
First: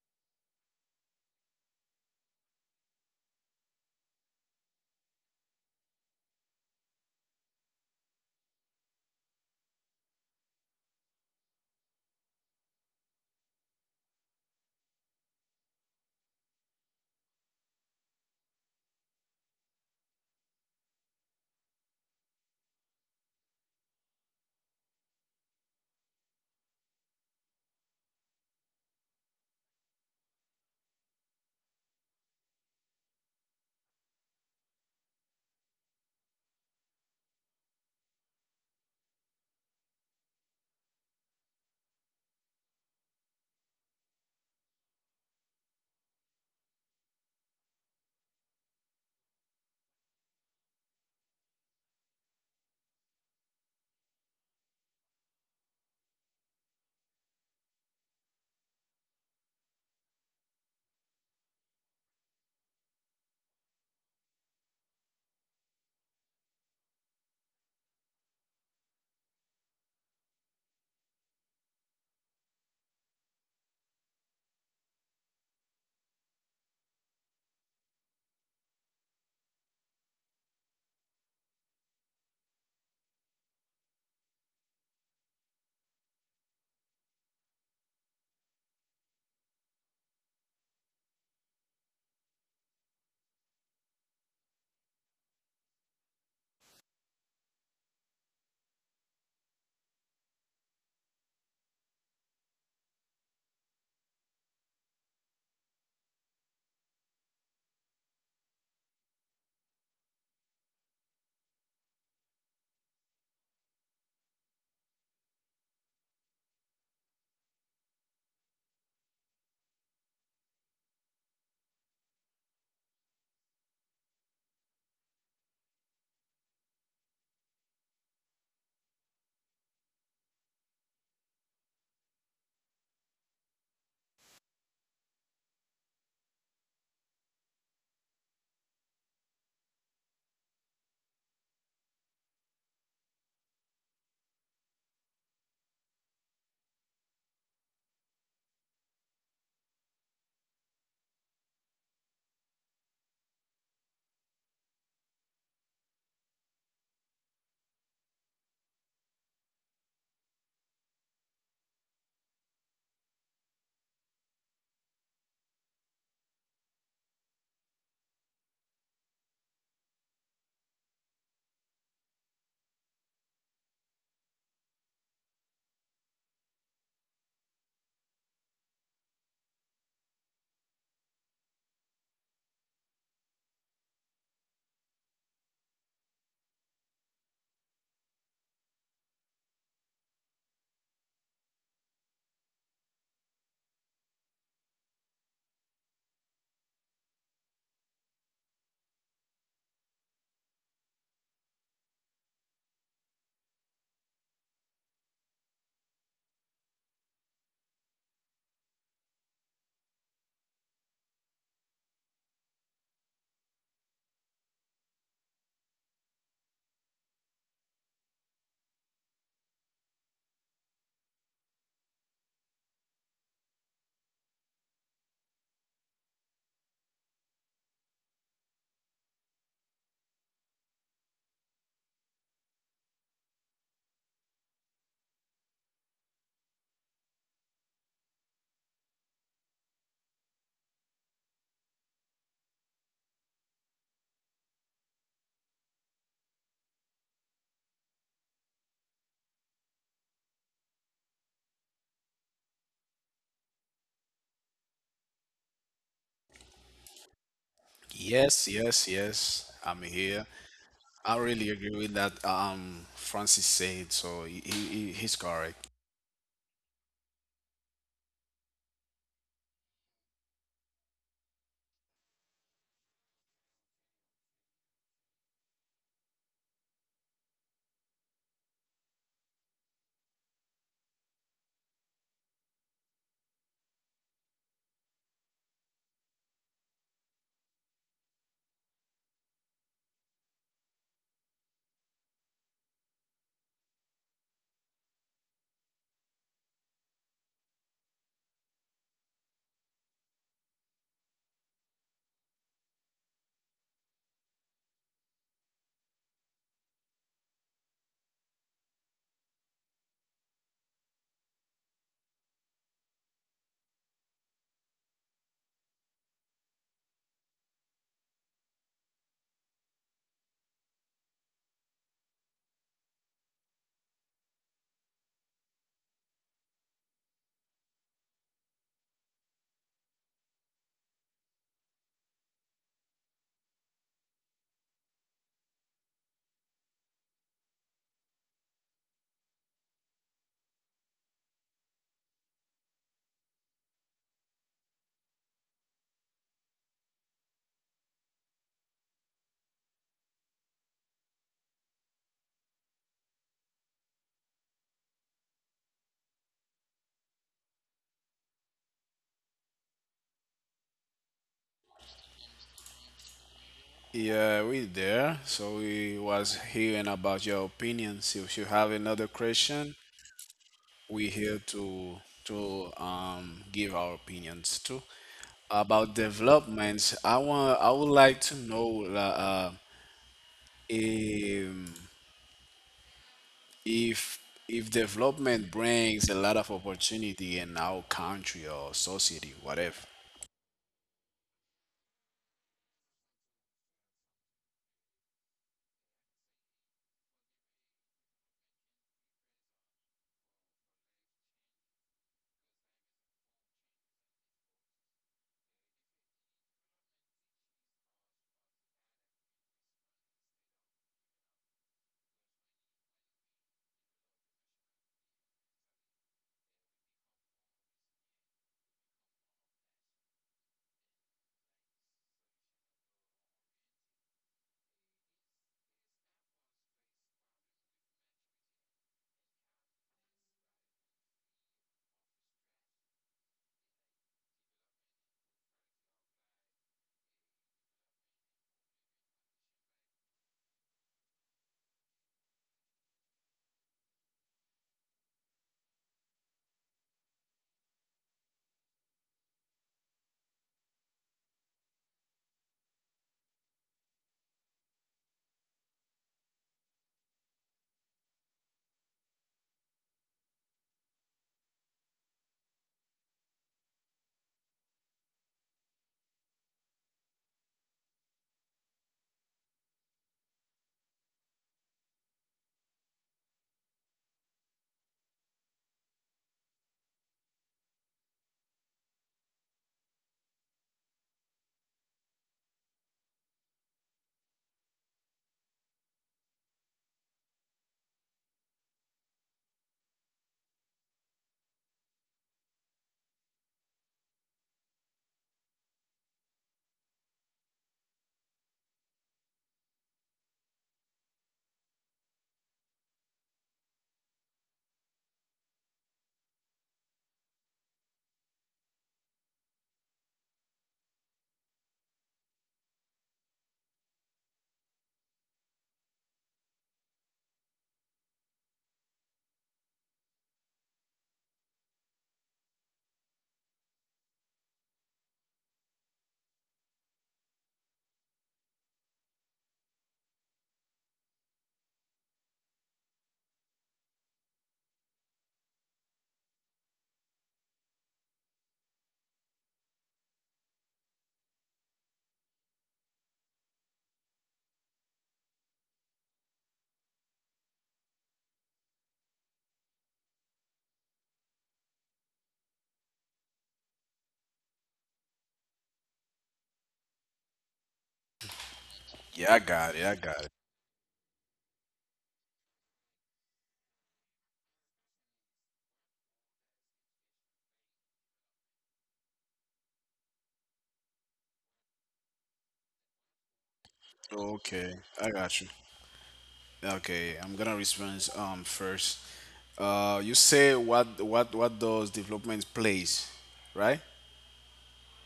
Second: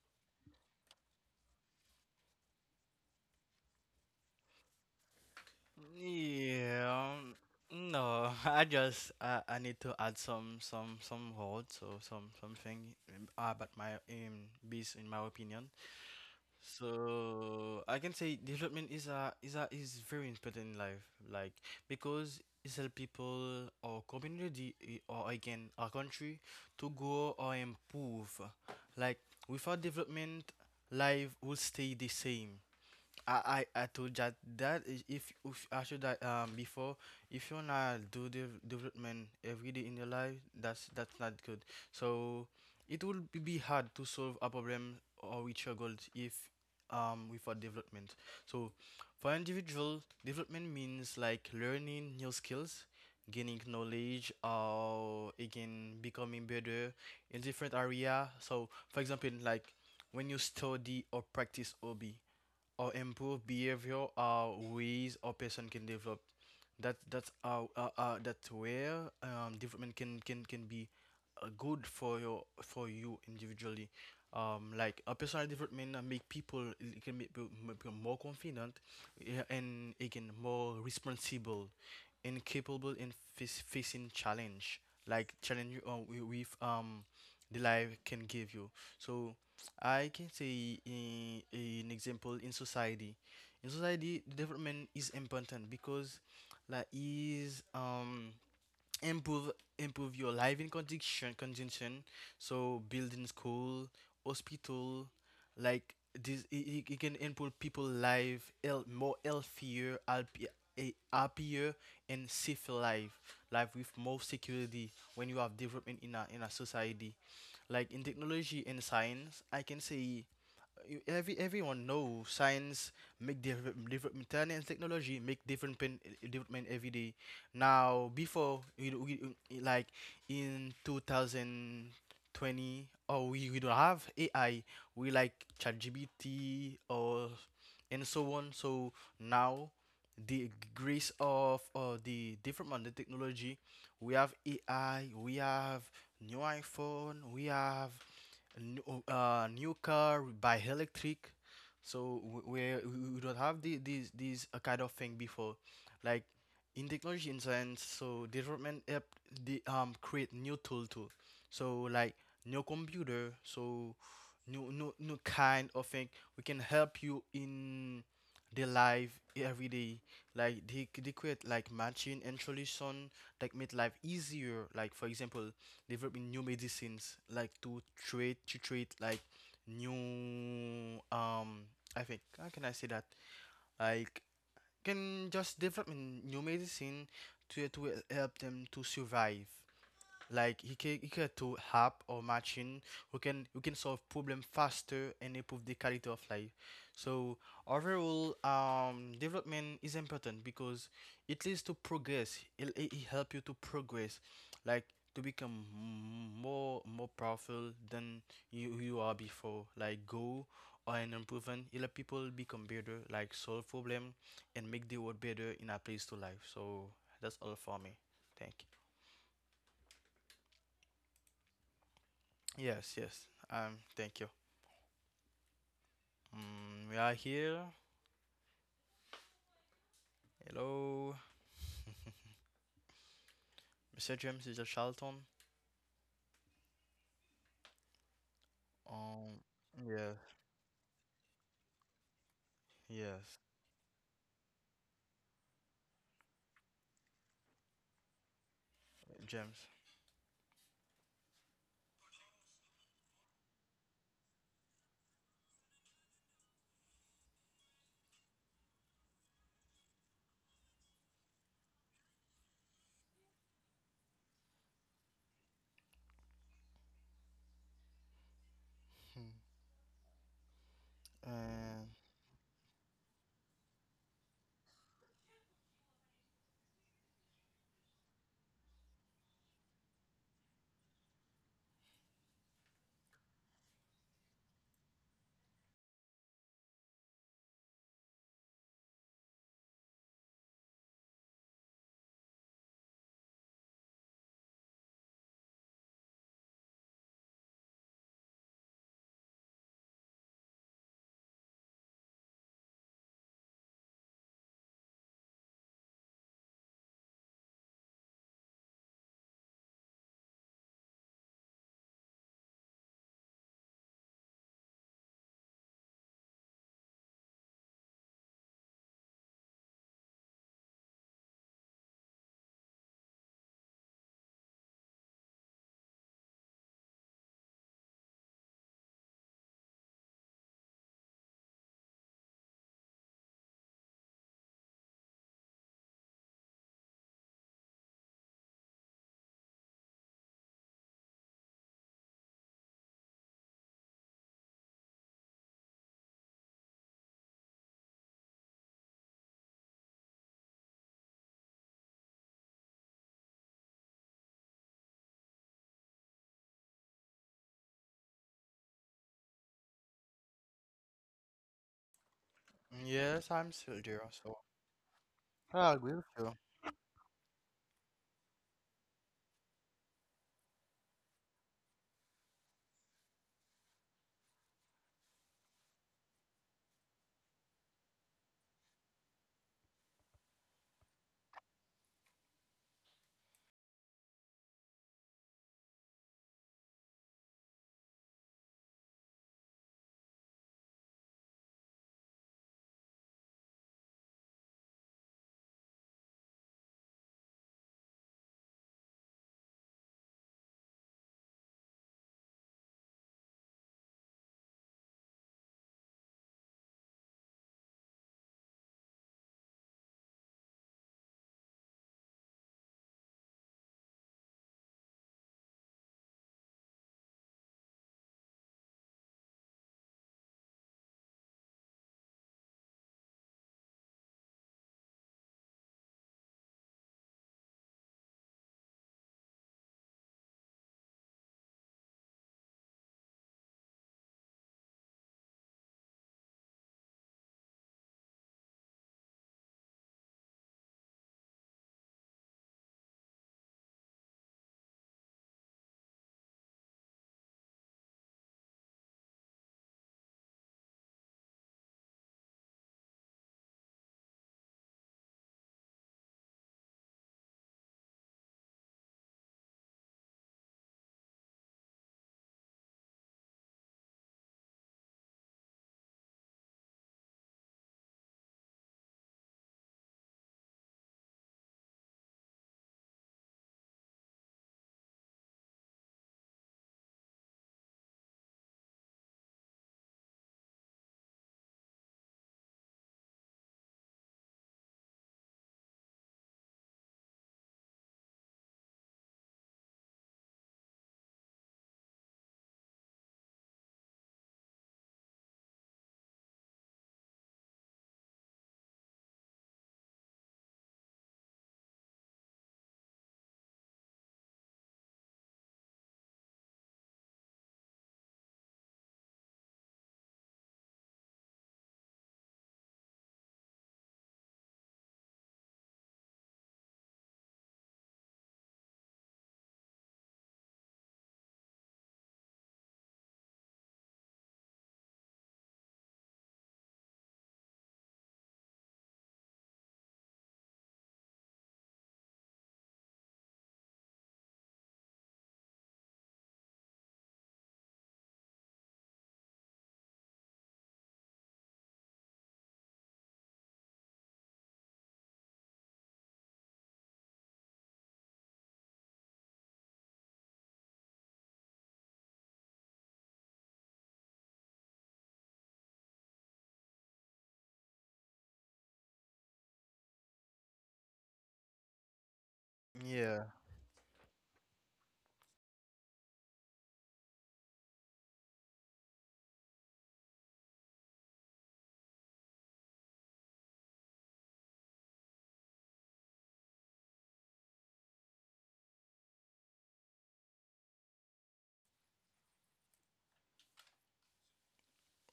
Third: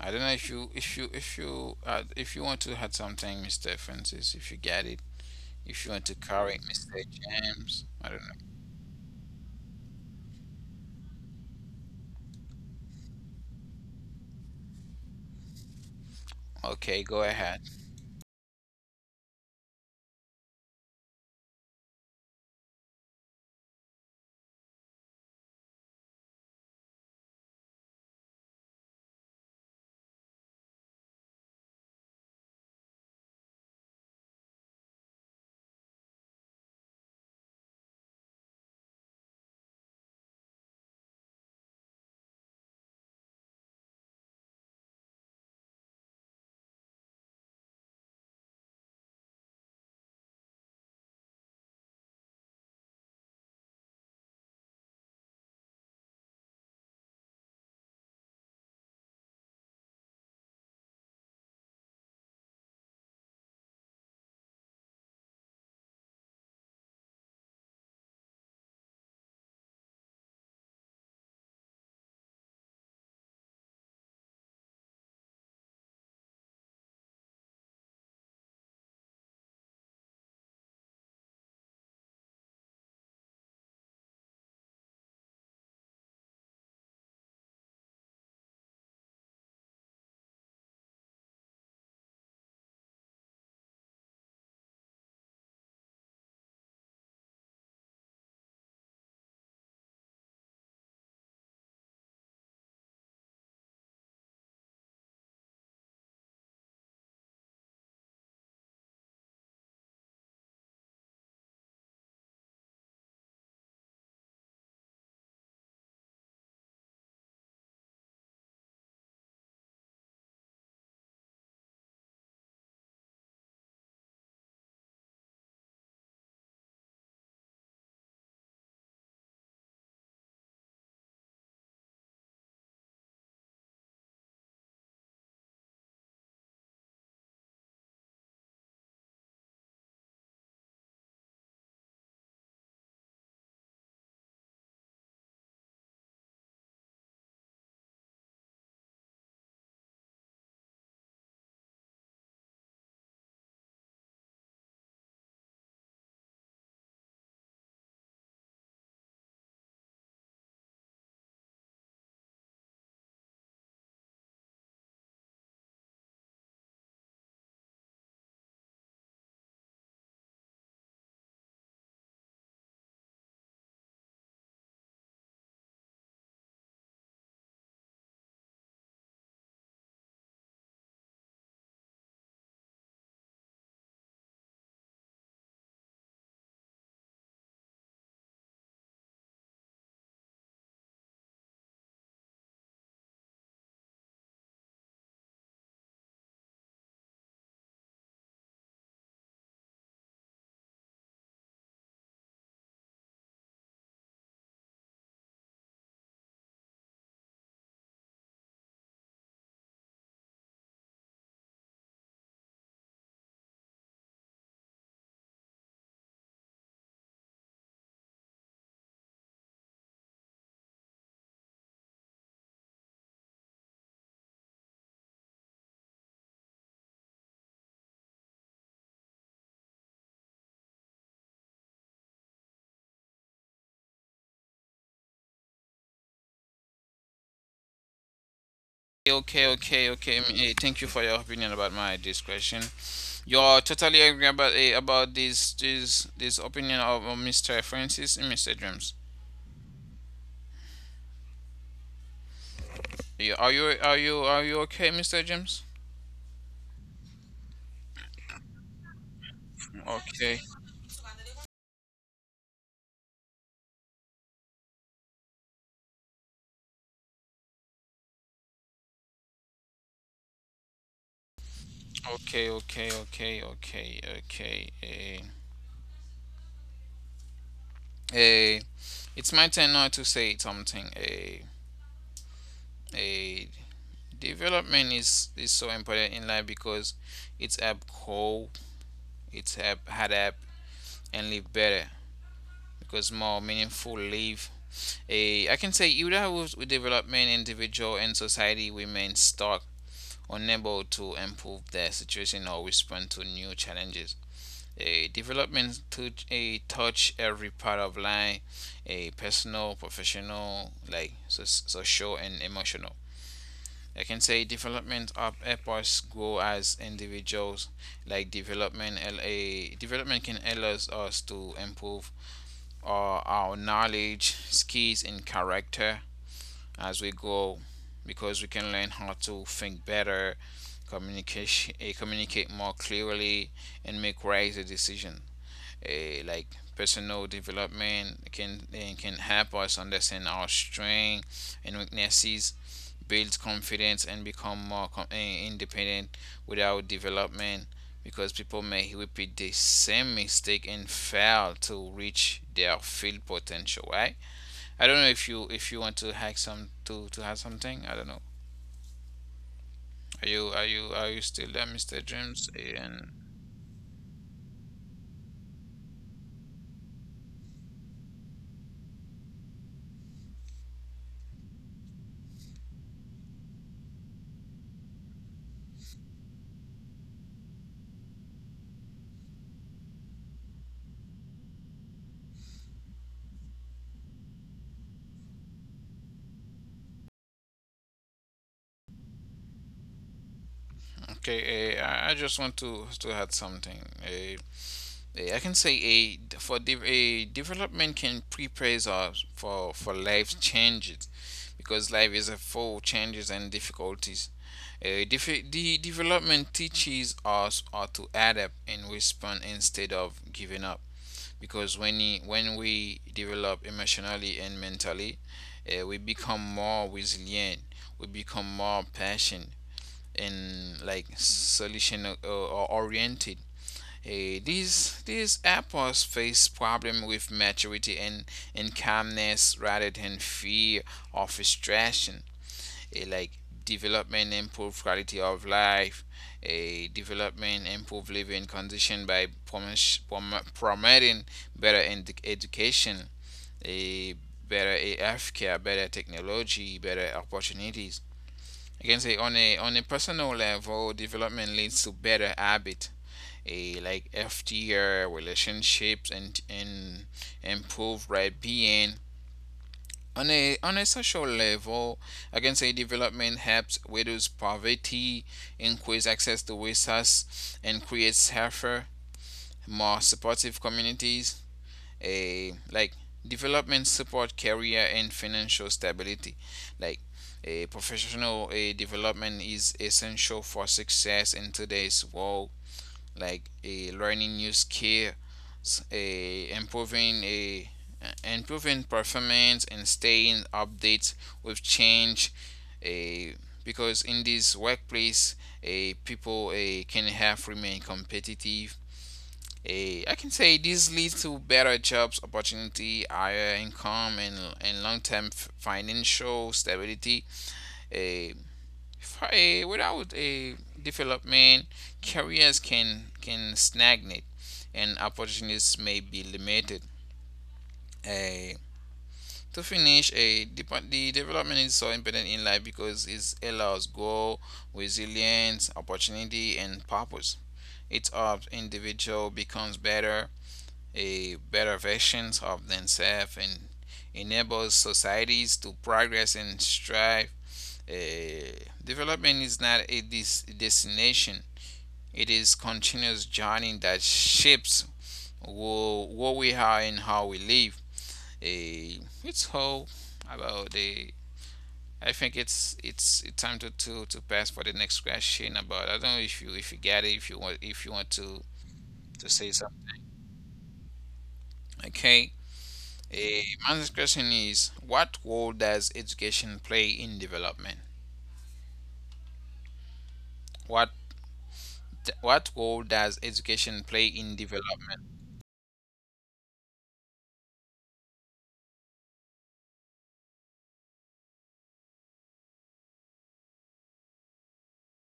Speaker 1: I don't know if you if you if you, if you want to add something, Mr. Francis, if you get it. If you want to correct
Speaker 3: Yeah.
Speaker 1: Mr. James, I don't
Speaker 3: No, *laughs* I need to add some words or something about my base in my opinion.
Speaker 1: know. Okay, go ahead.
Speaker 3: So I can say development is very important in life, like because it help people or community eh, or again our country to grow or improve. Like without development, life will stay the same. I told that that is if I should that before if you not do the development every day in your life that's not good so it will be hard to solve a problem or reach your goals if without development so for individual development means like learning new skills gaining knowledge or again becoming better in different area so for example like when you study or practice hobby or improve behavior are ways a person can develop. That that's how that's where development can be good for your for you individually. Like a personal development make people it can make people become more confident, yeah, and again more responsible, and capable in facing challenge like challenge you with the life can give you. So I can say in, an example in society. In society, the development is important because like is improve improve your living condition so building school hospital like this it can improve people life more healthier happier and safer life with more security when you have development in a society like in technology and science I can say everyone knows science make different development and technology make different development every day. Now before we, do- we- like in 2020 or we don't have AI, we like ChatGPT or and so on. So now the grace of the development of the technology, we have AI, we have new iPhone, we have new, new car by electric so where we don't have the, these kind of thing before like in technology in science so development help the create new tool too so like new computer so new kind of thing we can help you in the life every day like they create like machine and solution that make life easier like for example developing new medicines like to treat like new um I think how can I say that like can just develop new medicine to help them to survive like he can do app or machine who can solve problem faster and improve the quality of life. So overall, development is important because it leads to progress. It help you to progress, like to become more powerful than you are before. Like go or an improvement, it help people become better, like solve problem and make the world better in a place to life. So that's all for me. Thank you. Yes, yes. Thank you. Mm, we are here. Hello, Mr. James, Mr. Charlton. Um,
Speaker 1: Okay, okay,
Speaker 3: yeah,
Speaker 1: okay. Thank you for your opinion about my discretion.
Speaker 3: yes,
Speaker 1: You're totally agree about, about this opinion of, Mr. Francis and Mr. James.
Speaker 3: James.
Speaker 1: Yeah, are you are you are you okay, Mr. James?
Speaker 2: Yes, yes, yes. I'm
Speaker 1: Okay,
Speaker 2: here. I really agree with that. Francis said so. He's correct.
Speaker 3: Hmm. And
Speaker 1: okay, okay, okay, okay, okay. Eh. Eh, it's my turn now to say something. A Development is so important in life because it's help grow, it's help adapt and live better. Because more meaningful live. I can say even with development, individual and society remain stuck, unable to improve their situation or respond to new challenges. A Development to a touch every part of life, a personal, professional, like so, social and emotional. I can say development up help us grow as individuals. Like development, L- a Development can allow us to improve or our knowledge, skills, and character as we go, because we can learn how to think better, communicate more clearly, and make wiser decisions. Like personal development can help us understand our strengths and weaknesses, build confidence, and become independent without development, because people may repeat the same mistake and fail to reach their full potential, right? I don't know if you want to hack some to have something. I don't know. Are you are you are you still there, Mr. James? And
Speaker 3: yes, I'm still there. So
Speaker 2: Yeah, we there. So
Speaker 3: I agree with
Speaker 2: we
Speaker 3: you.
Speaker 2: was hearing about your opinions. If you have another question, we here to give our opinions too. About developments, I would like to know if development brings a lot of opportunity in our country or society, whatever.
Speaker 1: Okay, I just want to add something. Yeah, I can say a for de- a development can prepare us for life changes, because life is a full of changes and difficulties. The development teaches us how to adapt and respond instead of giving up. Because when we develop emotionally and mentally, we become more resilient. We become more passionate and, like, solution, or oriented. These apples face problem with maturity and calmness rather than fear of distraction. Eh, like Development improve quality of life, a development improve living condition by promoting better education, a better, healthcare, better technology, better opportunities. I can say on a personal level, development leads to better habit, a like healthier relationships and improved well being. On a social level, I can say development helps reduce poverty, increase access to resources, and create safer, more supportive communities. A like Development support career and financial stability, like a professional a development is essential for success in today's world, like, a learning new skills, a improving performance and staying updates with change. A Because in this workplace, a people a can have remain competitive. I can say this leads to better jobs opportunity, higher income, and long-term financial stability. Eh, Without a development, careers can stagnate, and opportunities may be limited. Eh, to finish, the development is so important in life because it allows growth, resilience, opportunity, and purpose. It helps individual becomes better a better versions of themselves and enables societies to progress and strive. Uh, Development is not a destination; it is continuous journey that shapes who, who we are and how we live. It's all about the. I think it's time to pass for the next question about. I don't know if you get it if you want to
Speaker 2: Yeah, I
Speaker 1: say something.
Speaker 2: got it. I got it.
Speaker 1: Okay.
Speaker 3: Yeah.
Speaker 1: My question is what role does education play in development? What what role does education play in
Speaker 2: Okay,
Speaker 1: development?
Speaker 2: I got you. Okay, I'm gonna respond first. You say what does development plays, right?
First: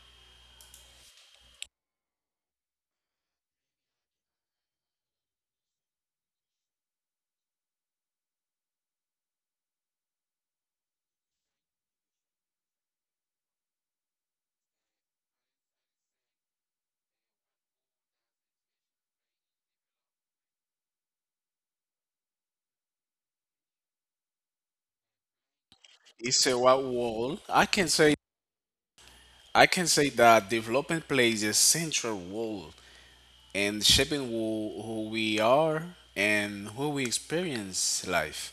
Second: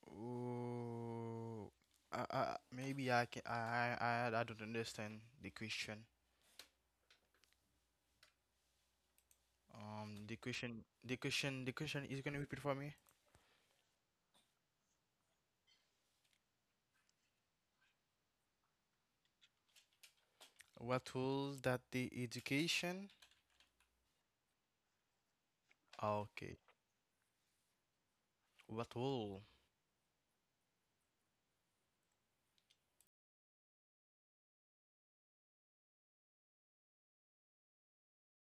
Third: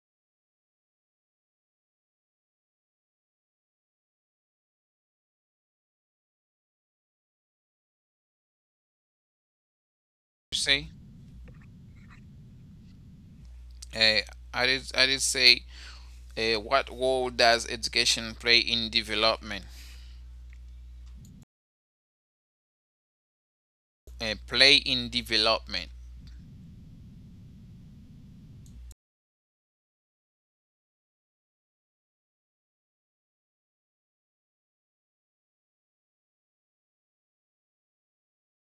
Speaker 3: Ooh, I, maybe I can. I don't understand the question. The
Speaker 1: You say?
Speaker 3: question is gonna repeat for me.
Speaker 1: Eh, I did say what role does education play in development?
Speaker 3: What will that the education?
Speaker 1: Play in development.
Speaker 2: You say
Speaker 3: Okay.
Speaker 2: what role?
Speaker 3: What will?
Speaker 2: I can say that development plays a central role in shaping who we are and who we experience life.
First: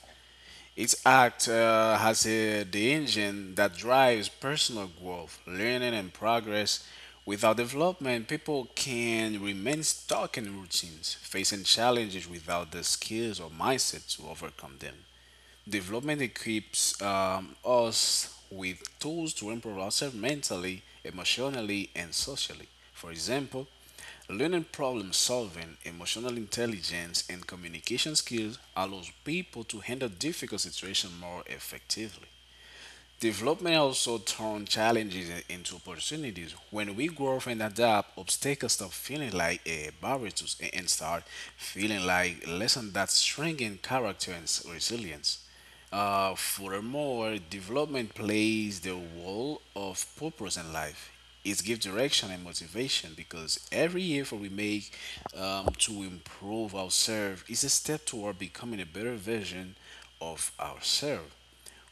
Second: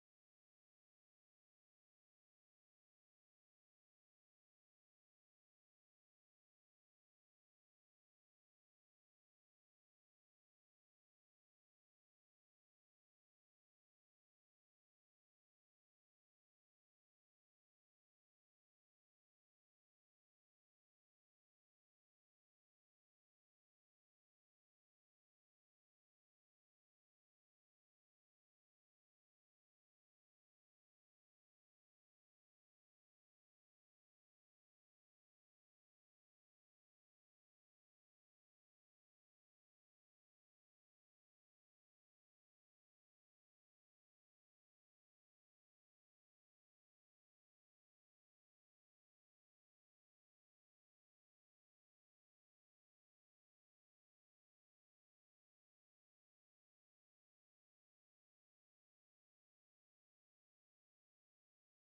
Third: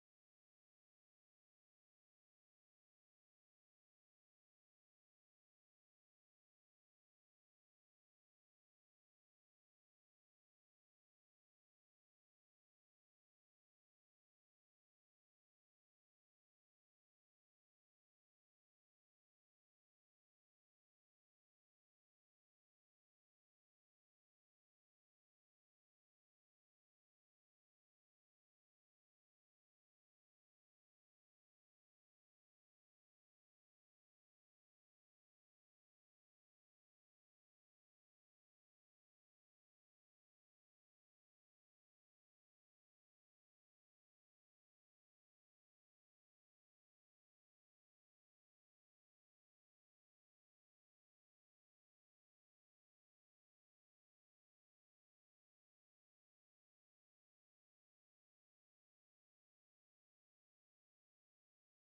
Speaker 2: Its act has a, the engine that drives personal growth, learning, and progress. Without development, people can remain stuck in routines, facing challenges without the skills or mindset to overcome them. Development equips us with tools to improve ourselves mentally, emotionally, and socially. For example, learning problem solving, emotional intelligence, and communication skills allows people to handle difficult situations more effectively. Development also turns challenges into opportunities. When we grow and adapt, obstacles stop feeling like a barrier to, and start feeling like lessons that strengthen character and resilience. Furthermore, development plays the role of purpose in life. It gives direction and motivation because every effort we make to improve ourselves is a step toward becoming a better version of ourselves.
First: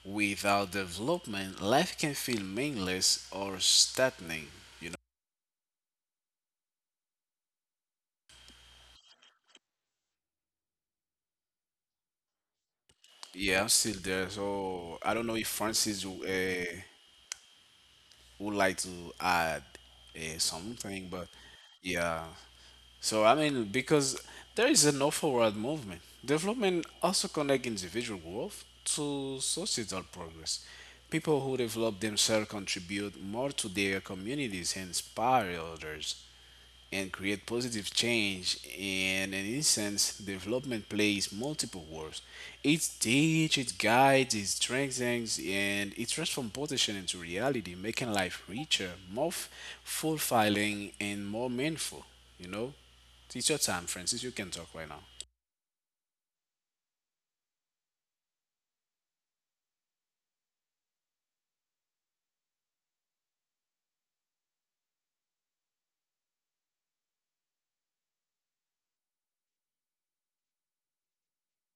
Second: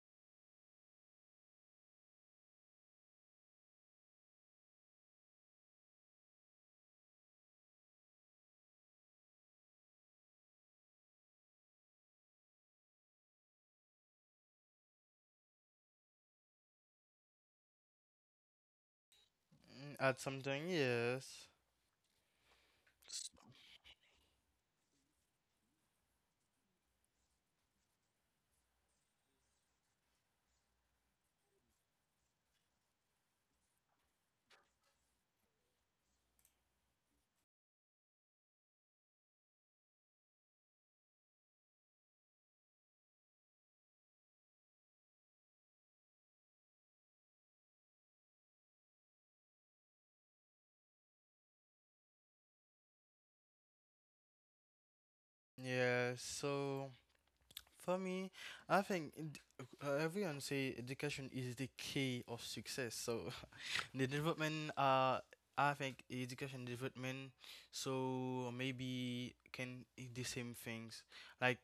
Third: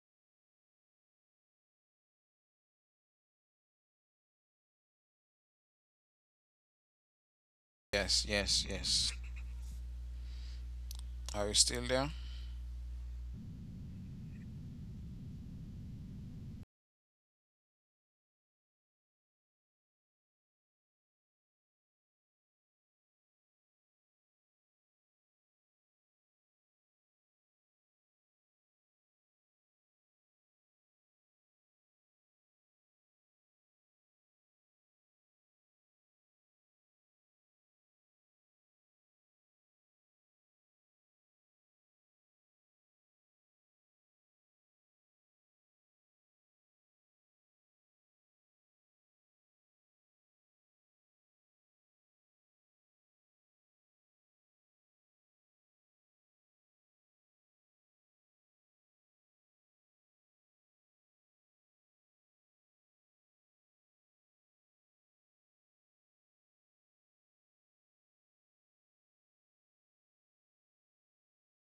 Speaker 2: Without development, life can feel meaningless or stagnant. You know.
Speaker 1: Yes, yes, yes. Are you still there?
Speaker 2: Yeah, I'm still there. So I don't know if Francis would like to add
Speaker 3: Mm, add something,
Speaker 2: something, but
Speaker 3: yes.
Speaker 2: yeah. So I mean, because there is an awful world movement. Development also connects individual growth to societal progress. People who develop themselves contribute more to their communities and inspire others and create positive change. In an instance, development plays multiple roles. It teaches, it guides, it strengthens, and it transforms potential into reality, making life richer, fulfilling, and more meaningful. You know, it's your time, Francis. You can talk right now.
Speaker 3: Yeah, so for me, I think everyone say education is the key of success. So *laughs* the development, I think education development, so maybe can the same things. Like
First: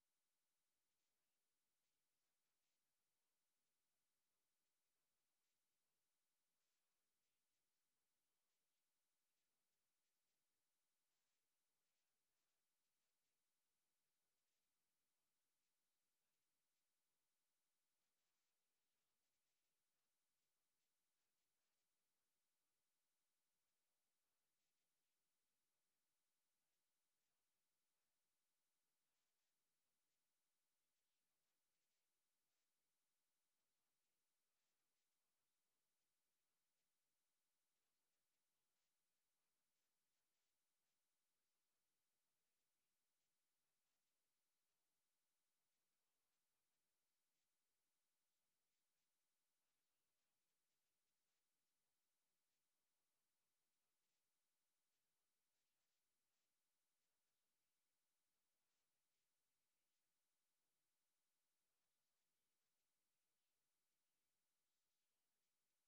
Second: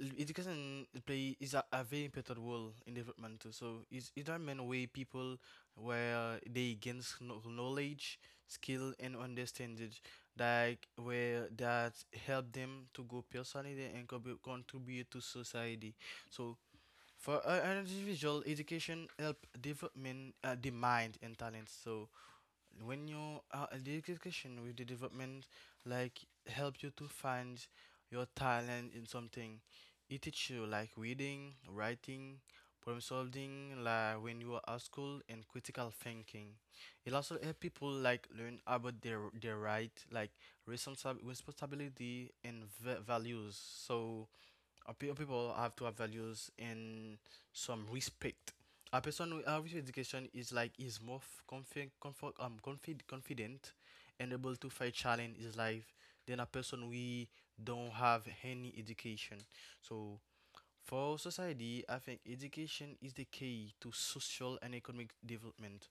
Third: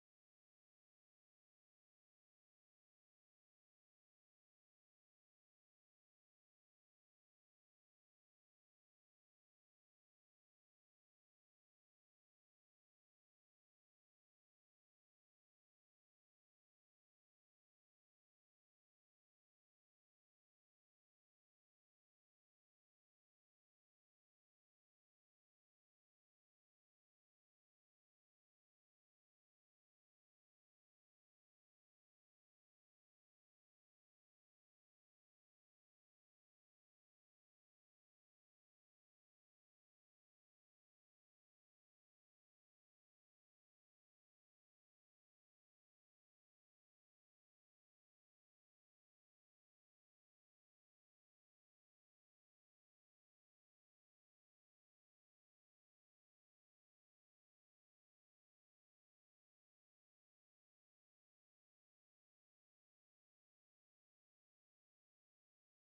Speaker 3: Education play is a very important role in development too. So it's it a main way people where they gain knowledge, skill and understanding like where that help them to go personally and contribute to society. So for an individual, education help development the mind and talents. So when you the education with the development like help you to find your talent in something it teach you like reading writing problem solving like when you are at school and critical thinking it also help people like learn about their right like responsibility and values so People have to have values and some respect. A person with education is like is more confid- confident and able to fight challenge his life than a person we don't have any education. So for society, I think education is the key to social and economic development.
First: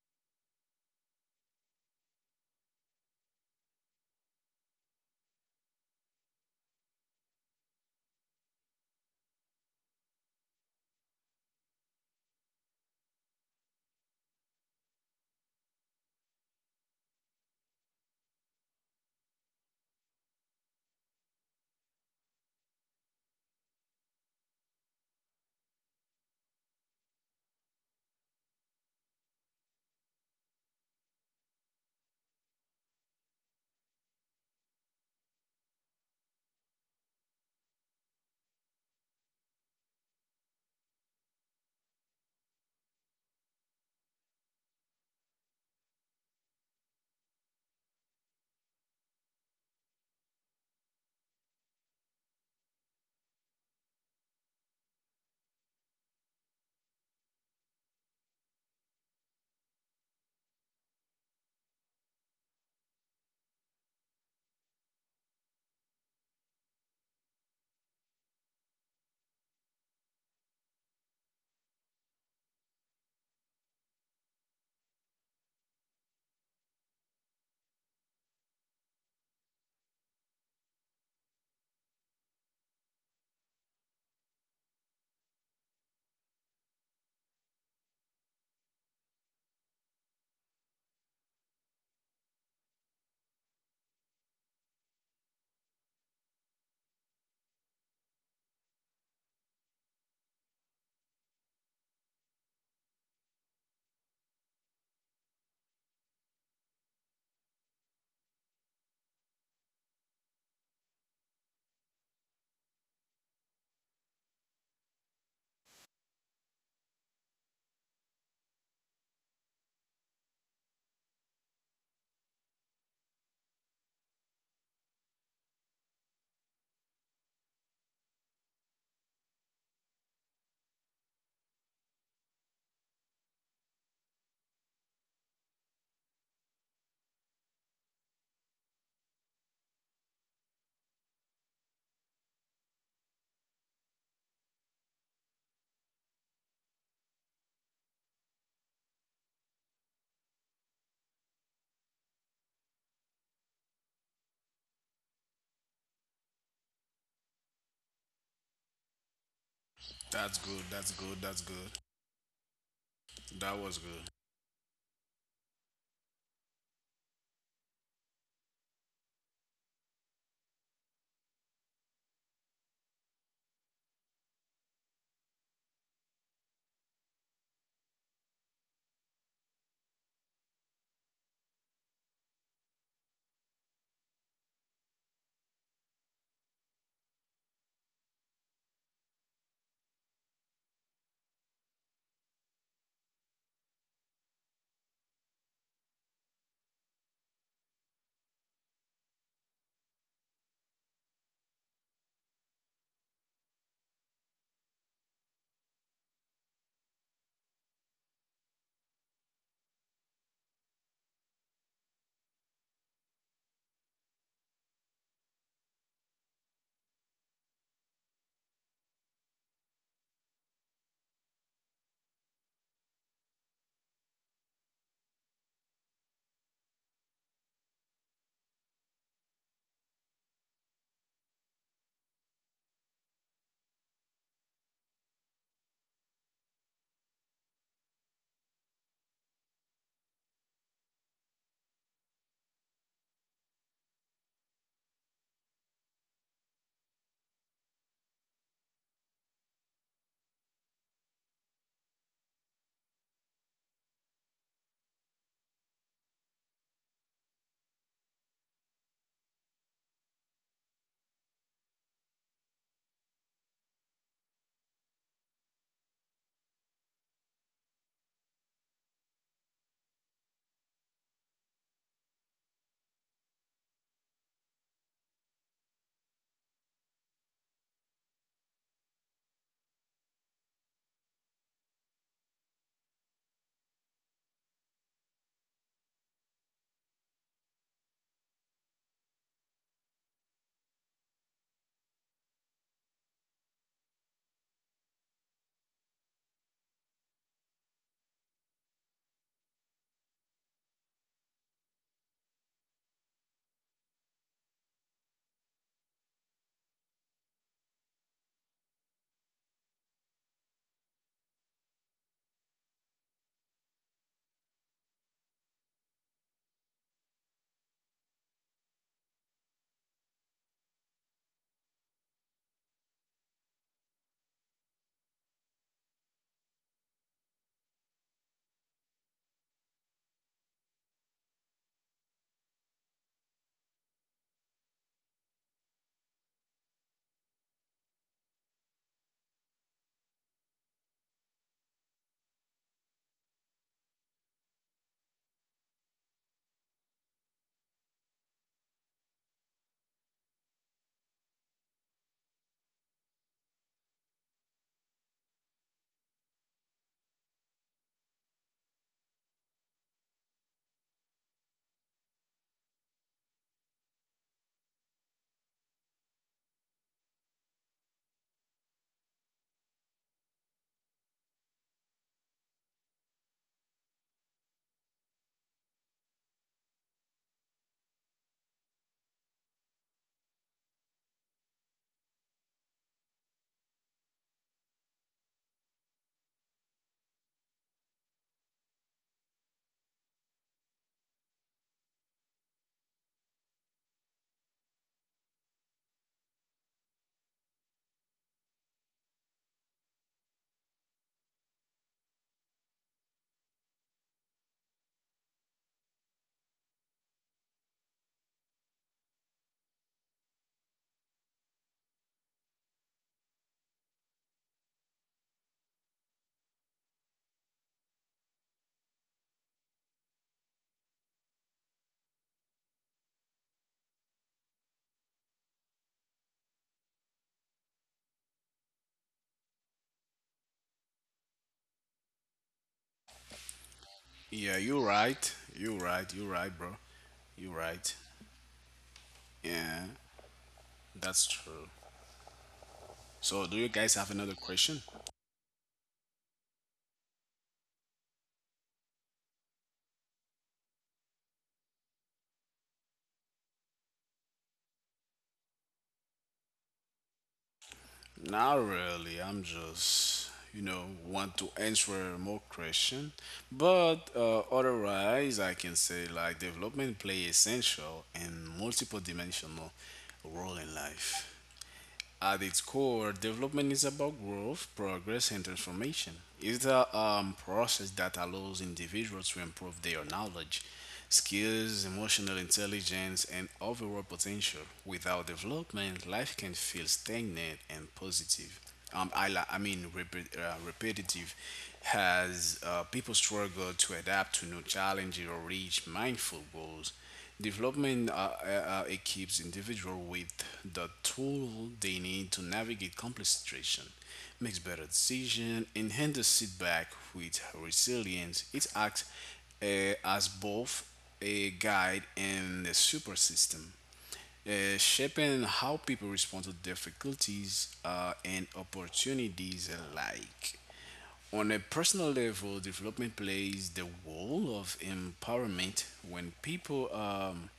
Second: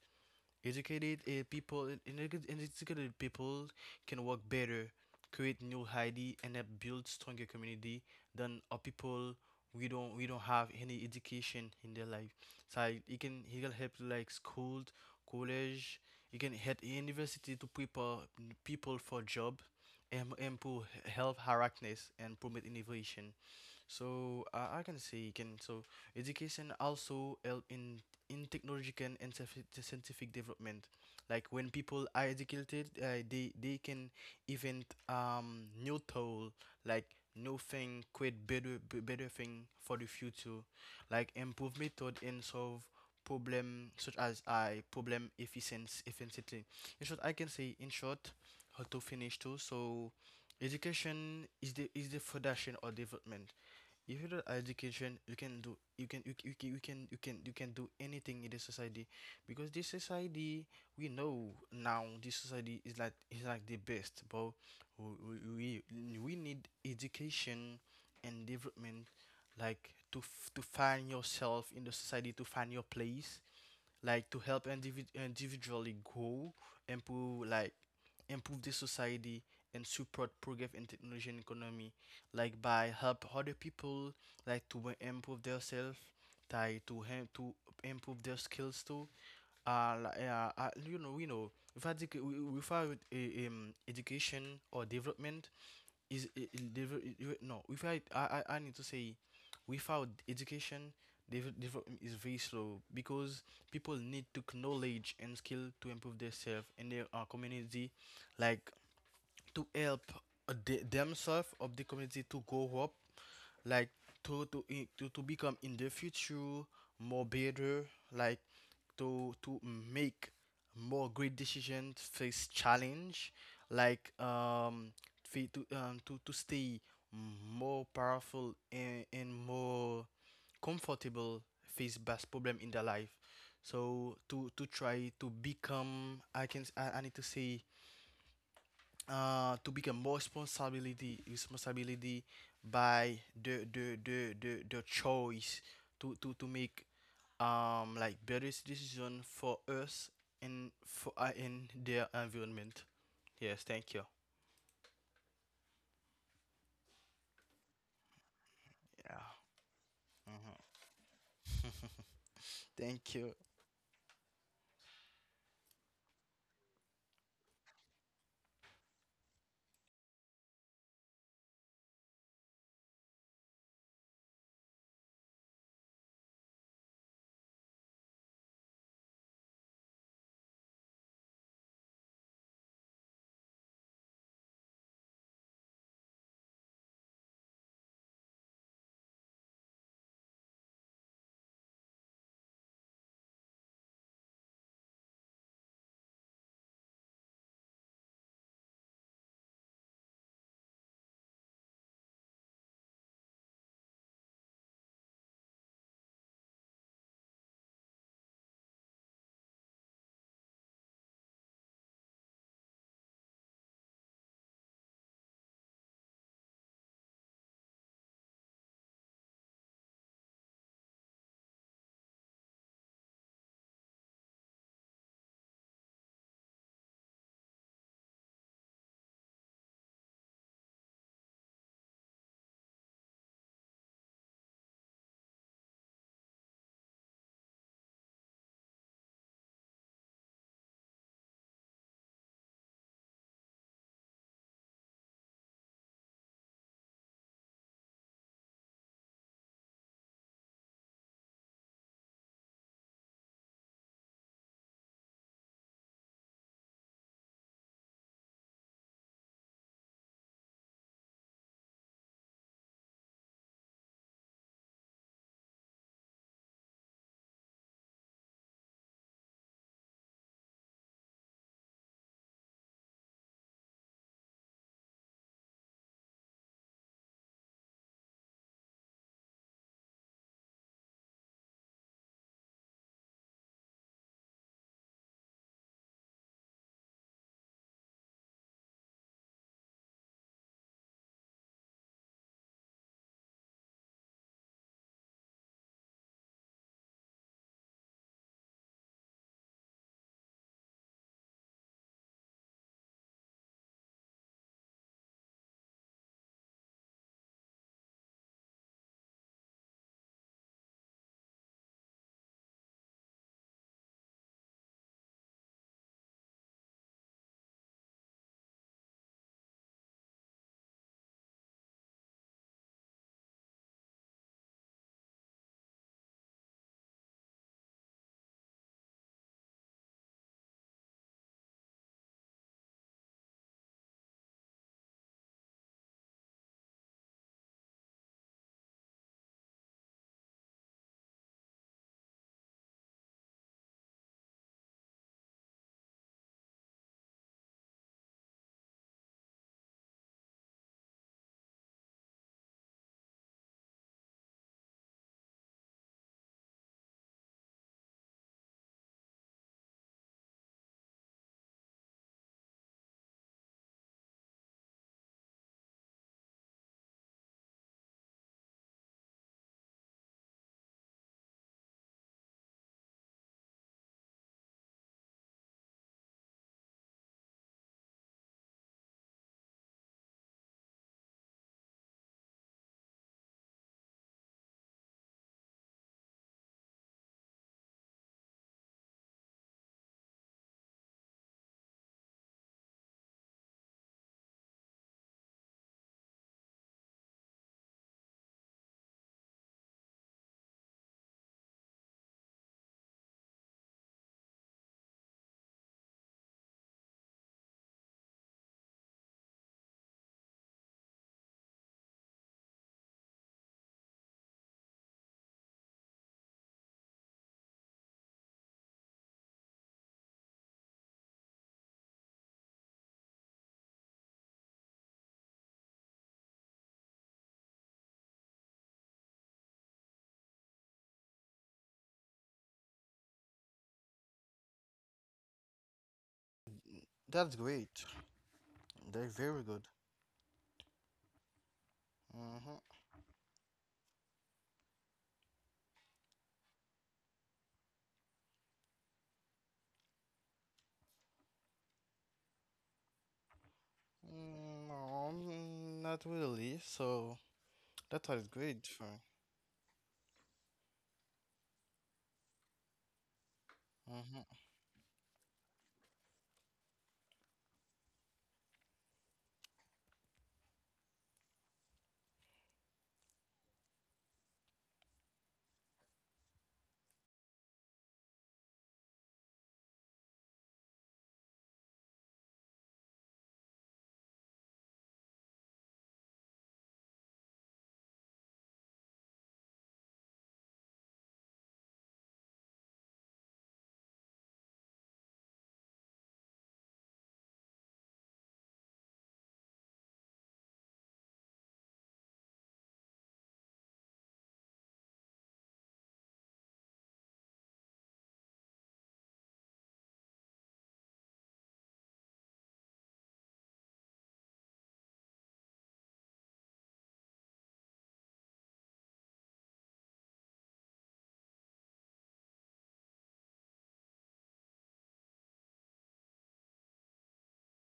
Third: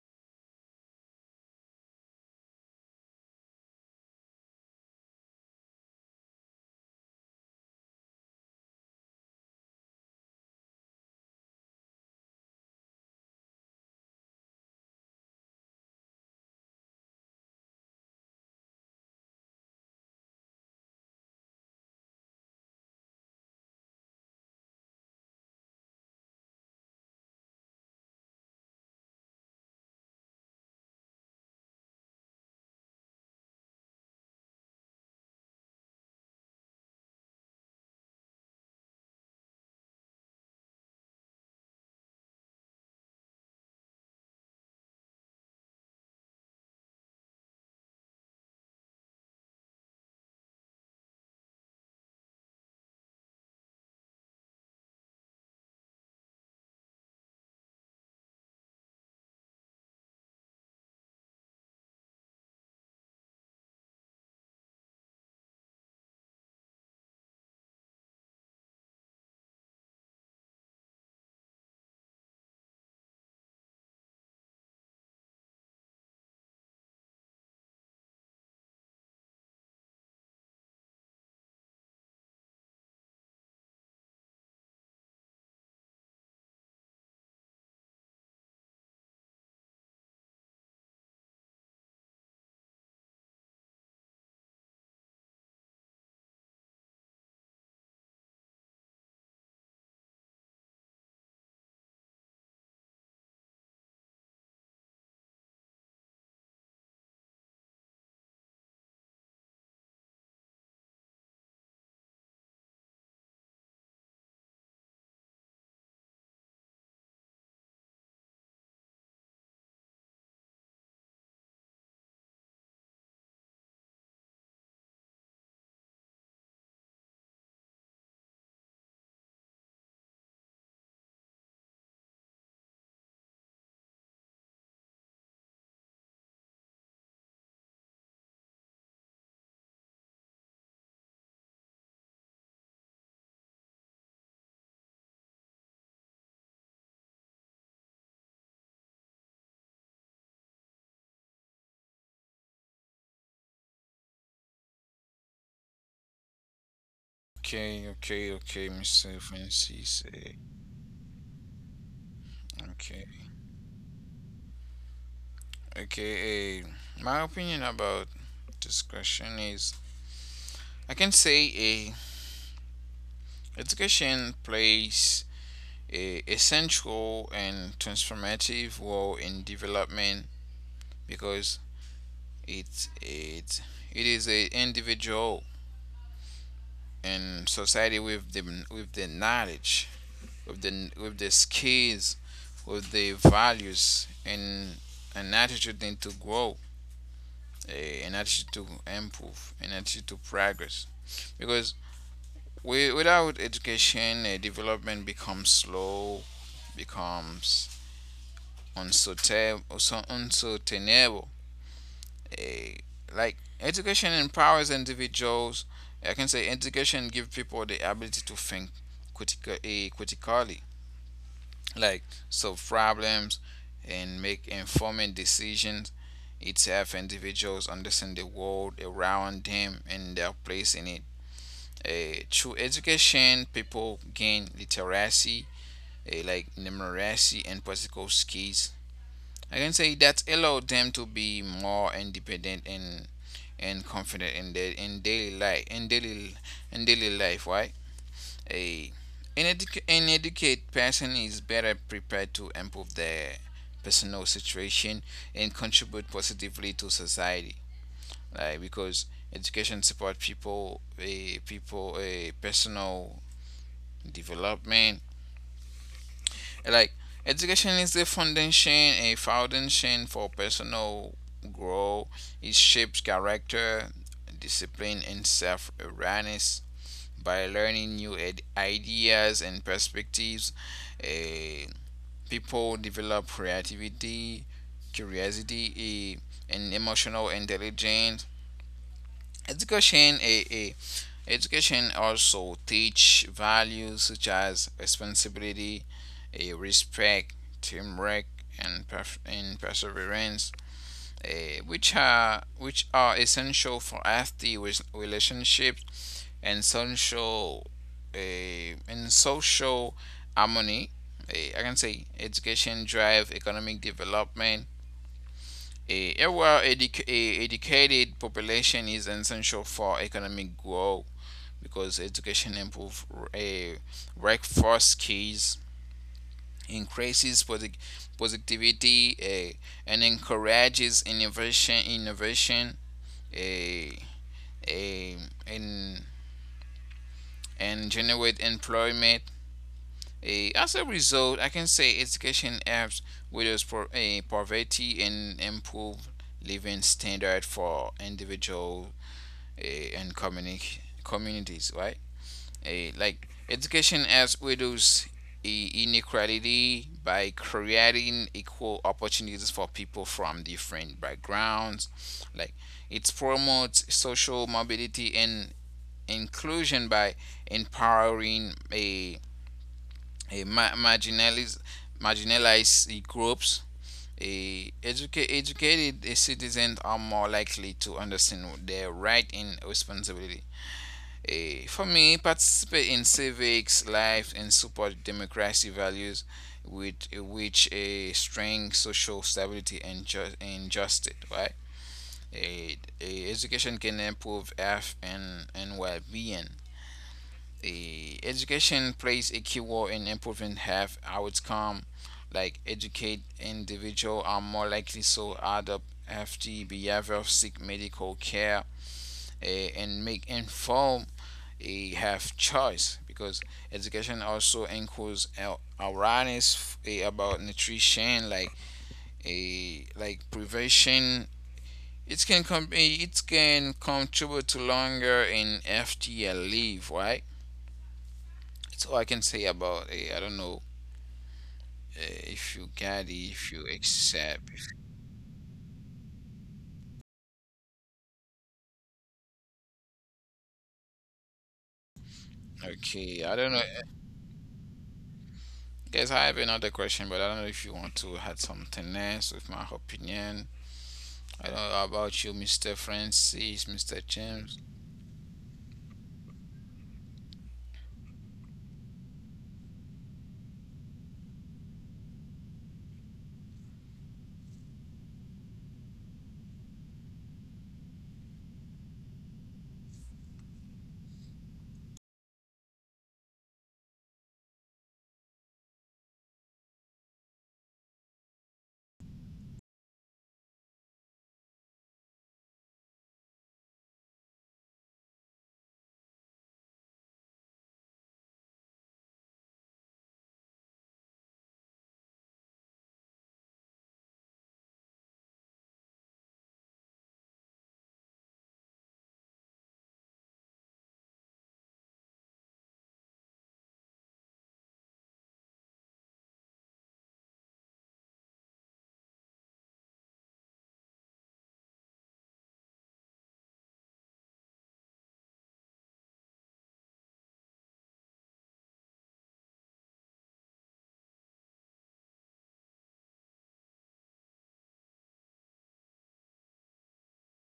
Speaker 3: Educated people and educated people can work better, create new ID, and help build stronger community than a people we don't have any education in their life. So it can help like school, college. It can help university to prepare people for job, and improve health harassment and promote innovation. So I can say can so education also help in technological and scientific development. Like when people are educated, they can invent new tool like new thing, create better thing for the future, like improve method and solve problem such as I problem efficiency efficiently. In short, I can say in short how to finish too. So education is the foundation or development. If you do education you can do you can you, you, you can you can you can do anything in this society. Because this society, we know now, this society is like the best, but we need education and development, like to to find yourself in the society, to find your place, like to help individually grow, improve, like improve the society and support progress in technology and economy, like by help other people, like to improve themselves, like to improve their skills too. Without, without education or development, is it, it develop it, it- no without I, I I need to say, without education, development is very slow, because people need to knowledge and skill to improve themselves and their community, like to help the, themselves of the community to grow up, like to to to become in the future more better, like to make more great decisions, face challenge, like to stay more powerful and more comfortable, face best problem in their life. So to try to become, I can s- I need to say, to become more responsibility by the choice to, to make like better decision for us and for in their environment. Yes, thank you.
Speaker 1: Okay, okay, okay, Mr.
Speaker 3: Yeah,
Speaker 1: Francis.
Speaker 2: That's good.
Speaker 1: Okay,
Speaker 3: thank you.
Speaker 2: That was good.
Speaker 1: okay. My opinion about this question is. I can say, education plays a essential and transformative role in development because it it it is a individual and society with the knowledge, with the skills, with the values and an attitude then to grow, an attitude to improve, an attitude to progress. Because without education, development becomes slow, becomes unsustainable, uncertainable. Eh, like education empowers individuals. I can say education gives people the ability to think critically, like solve problems and make informed decisions. It helps individuals understand the world around them and their place in it. Through education, people gain literacy, like numeracy and practical skills. I can say that allowed them to be more independent and confident in their in daily life. Right? A an educated person is better prepared to improve their personal situation and contribute positively to society. Like because education support people, a personal development. Like education is the foundation, a foundation for personal growth. It shapes character, discipline, and self-awareness. By learning new ideas and perspectives, eh, people develop creativity, curiosity, and emotional intelligence. Education eh, eh, Education also teach values such as responsibility, respect, teamwork, and perseverance, which are essential for healthy relationships and and social harmony. I can say education drive economic development. A well educated population is essential for economic growth because education improve uh, workforce skills, increases positivity, and encourages innovation. Uh, uh, and and generate employment. As a result, I can say education helps reduce poverty and improve living standard for individual and communities. Right. Like education as widows inequality by creating equal opportunities for people from different backgrounds, like it promotes social mobility and inclusion by empowering a marginalized groups. Educated citizens are more likely to understand their right and responsibility. For me, participate in civics life and support democracy values, with which a strengthen social stability and justice. Right? A Education can improve health and well-being. Education plays a key role in improving health outcome. Like educate individual are more likely to adopt healthy behavior, seek medical care, and make have choice because education also includes awareness about nutrition, like prevention. It it can contribute to longer in FTL leave, right. That's all I can say about. I don't know if you get it, if you accept.
Speaker 2: Yeah, you're right. You're right, bro.
Speaker 3: That's
Speaker 2: You're
Speaker 3: great.
Speaker 2: right.
Speaker 3: That's very good.
Speaker 2: Yeah, that's true.
Speaker 3: Mm-hmm.
Speaker 1: Okay, I don't
Speaker 2: So,
Speaker 1: know.
Speaker 2: do you guys have another question?
Speaker 1: Guys, I have another question, but I don't know if you want to add something else with my opinion. I don't know about you, Mr. Francis, Mr. James.
Speaker 3: No, not really, so that was great
Speaker 2: Not
Speaker 3: for.
Speaker 2: really. I'm just, you know, want to answer more question. But
Speaker 3: Mm-hmm.
Speaker 2: otherwise, I can say like development play essential and multiple dimensional role in life. At its core, development is about growth, progress, and transformation. It's a process that allows individuals to improve their knowledge, skills, emotional intelligence, and overall potential. Without development, life can feel stagnant and positive I, li- I mean repe- repetitive has people struggle to adapt to new challenges or reach mindful goals development equips individual with the tool they need to navigate complex situation makes better decision and handles setback with resilience. It acts as both a guide and a super system shaping how people respond to difficulties and opportunities alike. On a personal level, development plays the role of empowerment when people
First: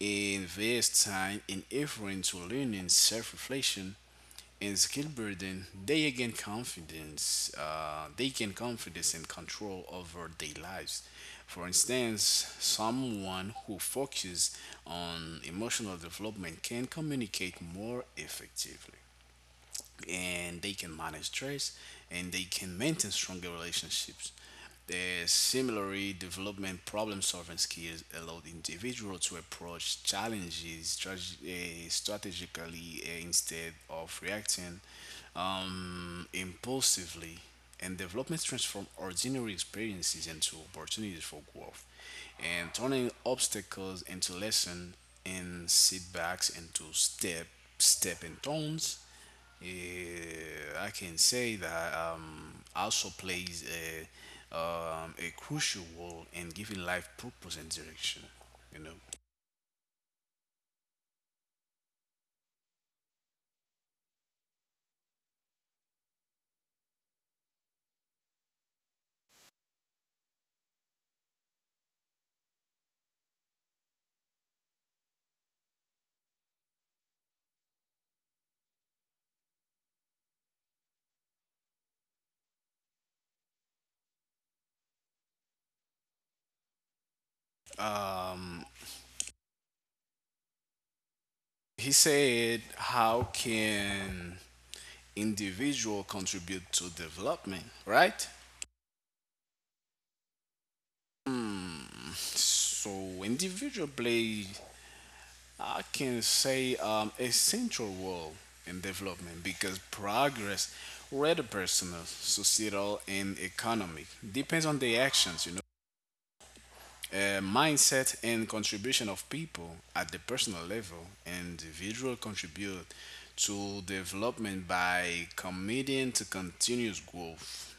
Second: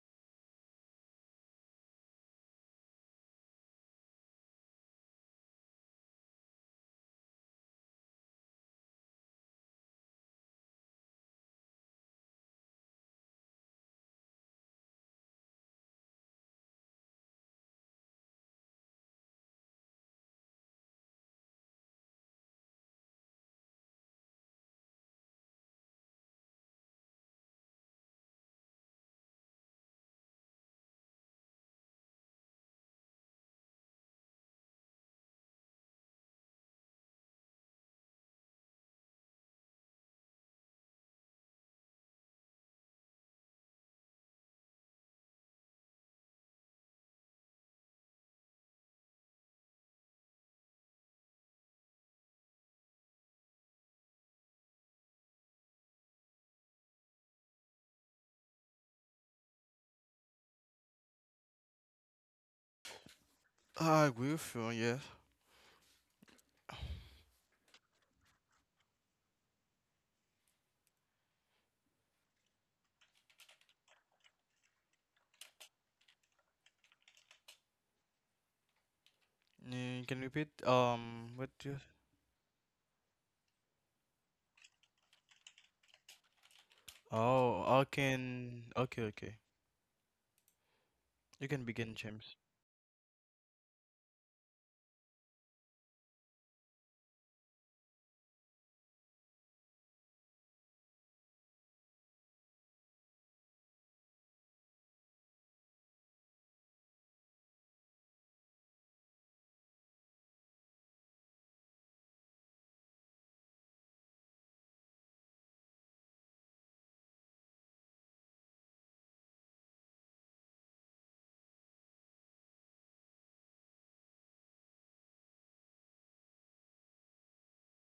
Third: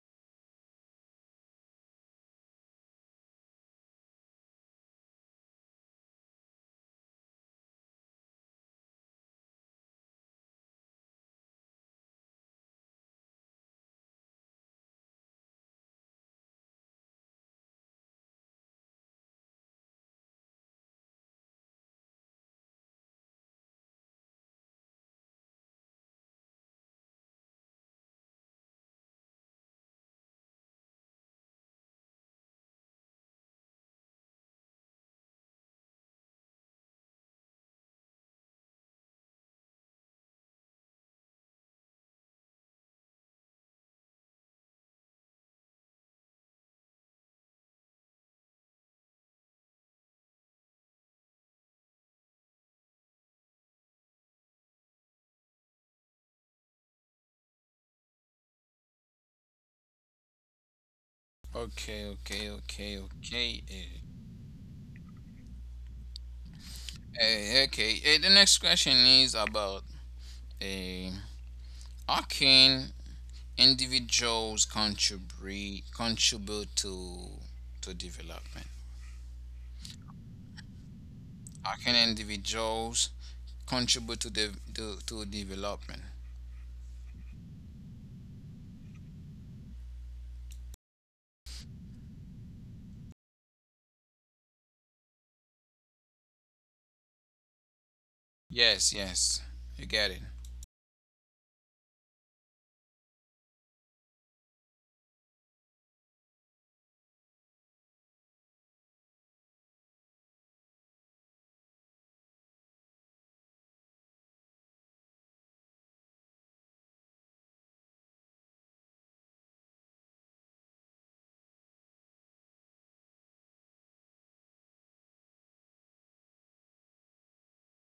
Speaker 2: invest time and effort into learning self reflection and skill burden, they gain confidence and control over their lives. For instance, someone who focuses on emotional development can communicate more effectively, and they can manage stress, and they can maintain stronger relationships. Uh, similarly, development problem solving skills allow the individual to approach challenges strategically instead of reacting impulsively. And development transform ordinary experiences into opportunities for growth, and turning obstacles into lessons, and setbacks into step and stones. Yeah, I can say that also plays a crucial role in giving life purpose and direction. You know,
Speaker 1: Okay, okay, okay, okay.
Speaker 3: I agree with you, yes.
Speaker 1: Okay, the next question is about, uh, how can individuals contribute to development?
Speaker 3: Can you repeat what
Speaker 1: How
Speaker 3: you.
Speaker 1: can individuals contribute to to development?
Speaker 3: Oh, I can.
Speaker 2: um,
Speaker 3: Okay, okay. You can begin,
Speaker 2: he
Speaker 3: James.
Speaker 2: said, "How can individual contribute to development?" Right?
Speaker 1: Yes, yes, you get it.
Speaker 2: Hmm. So individual play I can say a central role in development because progress, whether personal, societal, and economic, depends on the actions, you know, mindset, and contribution of people at the personal level. Individual contribute to development by committing to continuous growth.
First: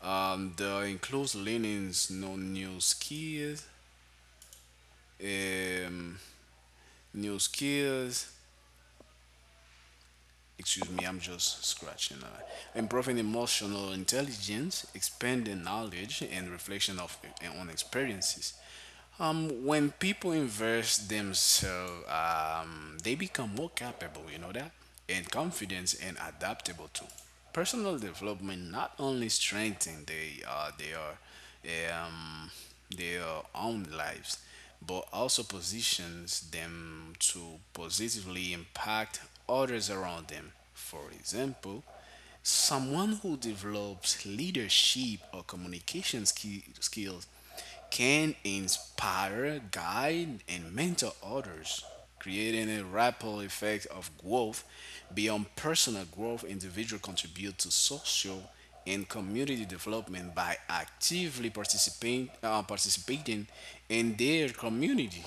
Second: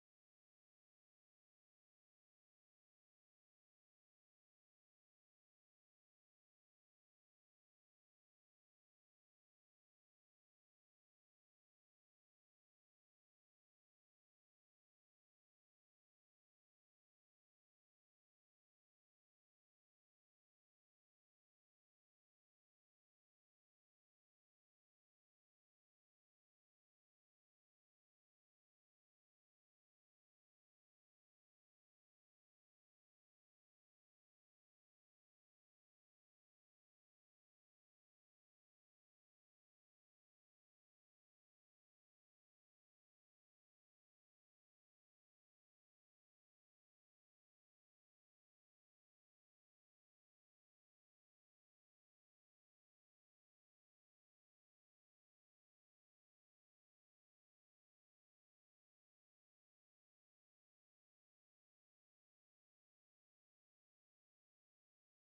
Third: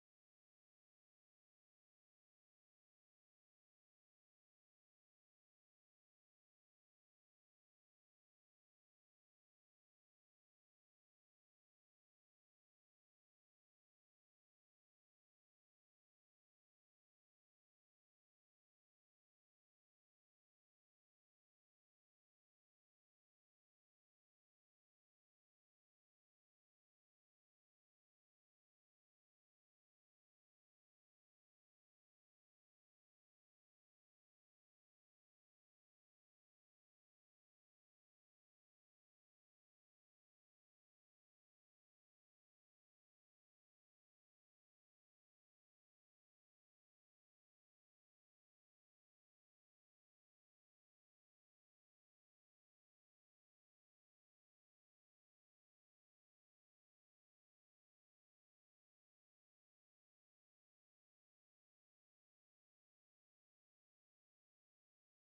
Speaker 2: The includes learning no um, new skills, excuse me, I'm just scratching. Improving emotional intelligence, expanding knowledge, and reflection of on experiences. When people invest themselves, they become more capable, you know that, and confident and adaptable too. Personal development not only strengthen they their own lives, but also positions them to positively impact others around them. For example, someone who develops leadership or communication skills can inspire, guide, and mentor others, creating a ripple effect of growth beyond personal growth. Individual contribute to social and community development by actively participating in their community.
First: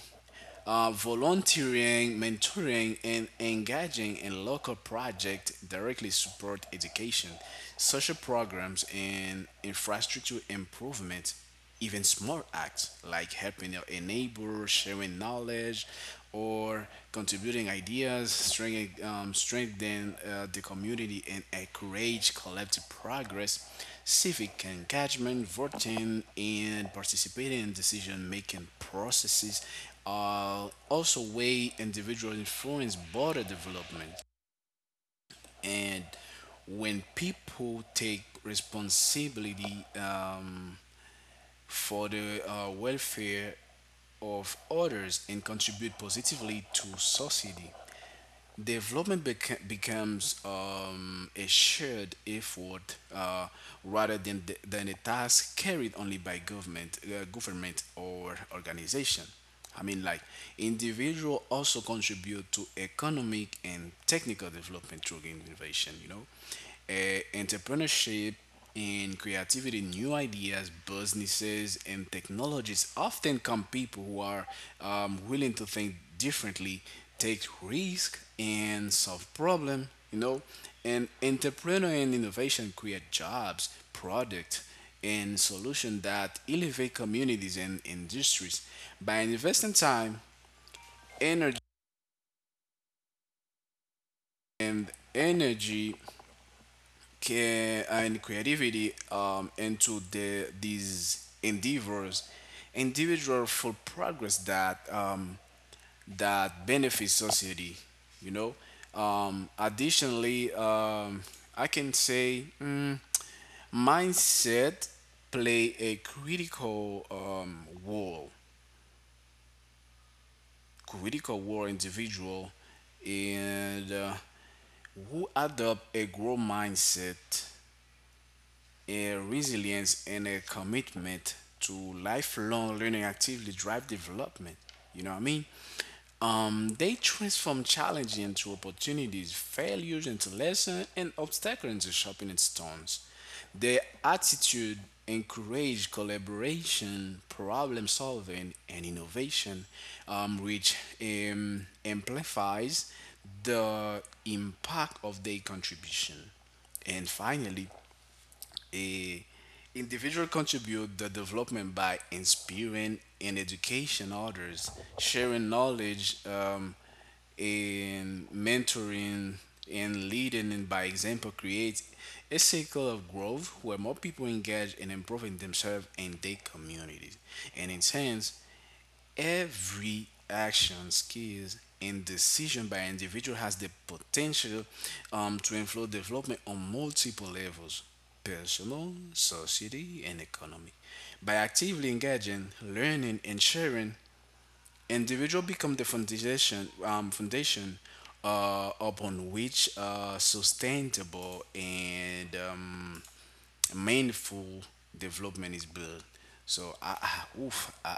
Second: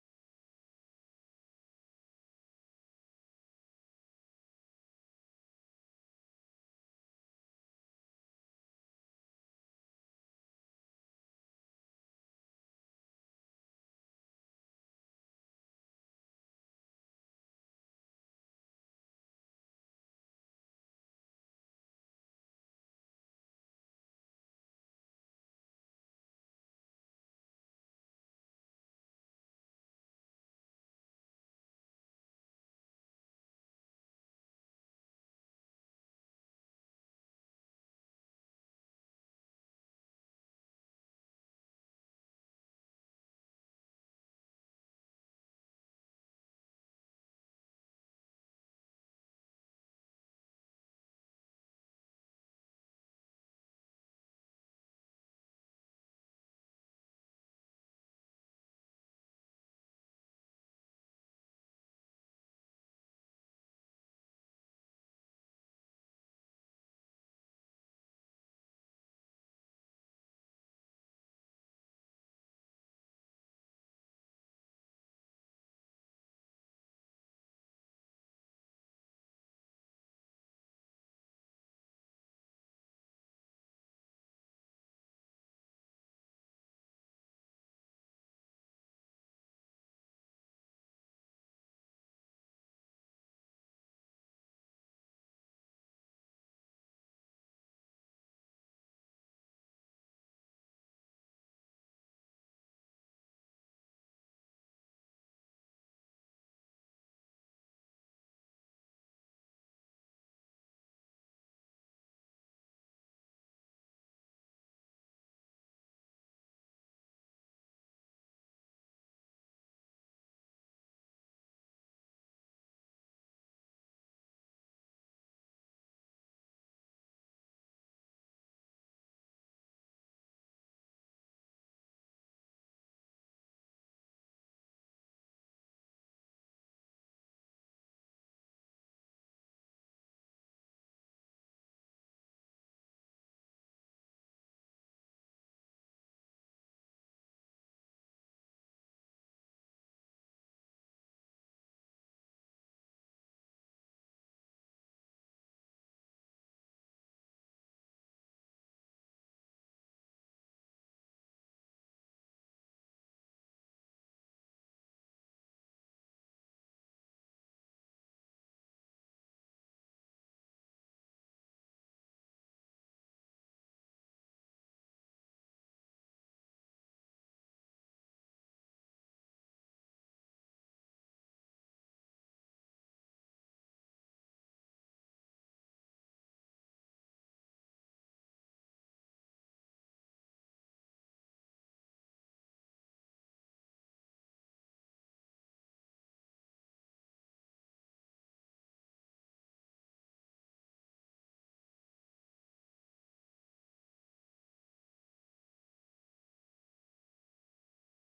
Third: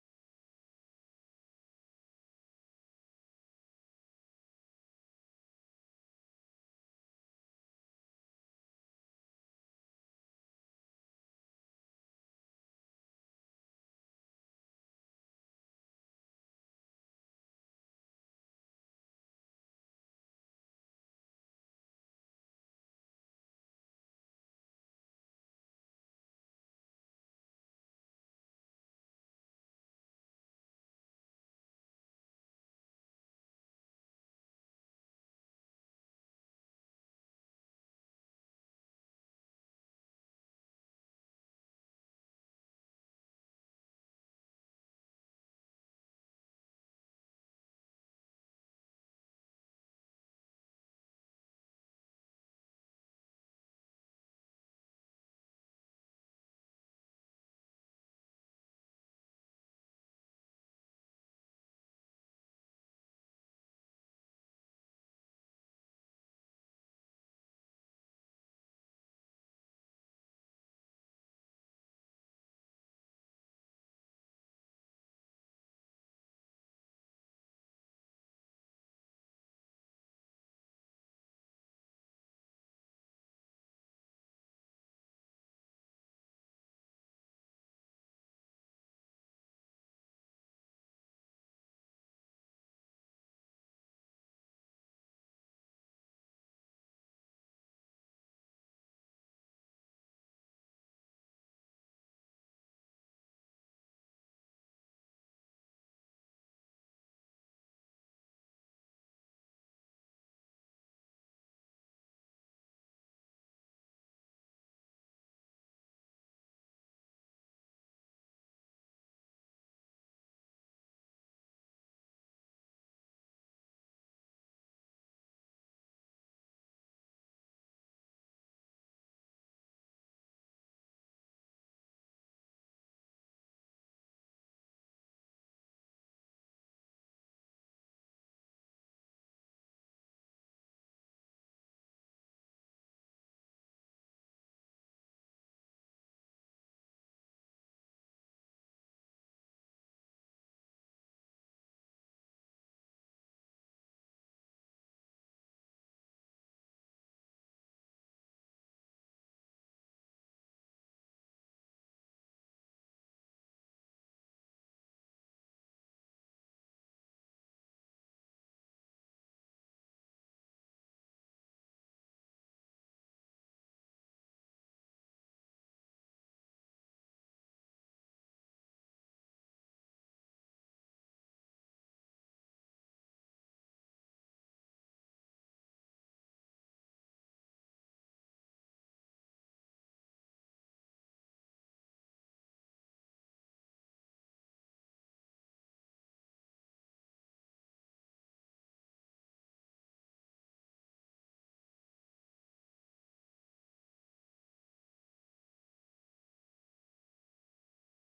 Speaker 2: Uh, Volunteering, mentoring, and engaging in local projects directly support education, social programs, and infrastructure improvement. Even small acts like helping a neighbor, sharing knowledge, or contributing ideas strengthen the community and encourage collective progress, civic engagement, voting, and participating in decision making processes also way individual influence border development. And when people take responsibility for the welfare of others and contribute positively to society, development becomes a shared effort rather than a task carried only by government or organization. I mean, like, individual also contribute to economic and technical development through innovation. You know, entrepreneurship in creativity, new ideas, businesses, and technologies often come people who are willing to think differently, take risk, and solve problem. You know, and entrepreneur and innovation create jobs, product, and solution that elevate communities and industries by investing time, energy, energy, care and creativity into these endeavors, individual for progress that that benefits society. You know. Additionally, I can say mindset play a critical role individual, and who adopt a growth mindset, a resilience and a commitment to lifelong learning actively drive development. You know what I mean? They transform challenges into opportunities, failures into lessons, and obstacles into sharpening stones. Their attitude encourage collaboration, problem solving, and innovation, which amplifies the impact of their contribution. And finally, a individual contribute the development by inspiring and education others, sharing knowledge, and mentoring and leading and by example creates a cycle of growth where more people engage in improving themselves and their communities. And in sense, every action, skills, and decision by individual has the potential to influence development on multiple levels, personal, society, and economy. By actively engaging, learning, and sharing, individual become the foundation upon which sustainable and mindful development is built. So I, I oof, I,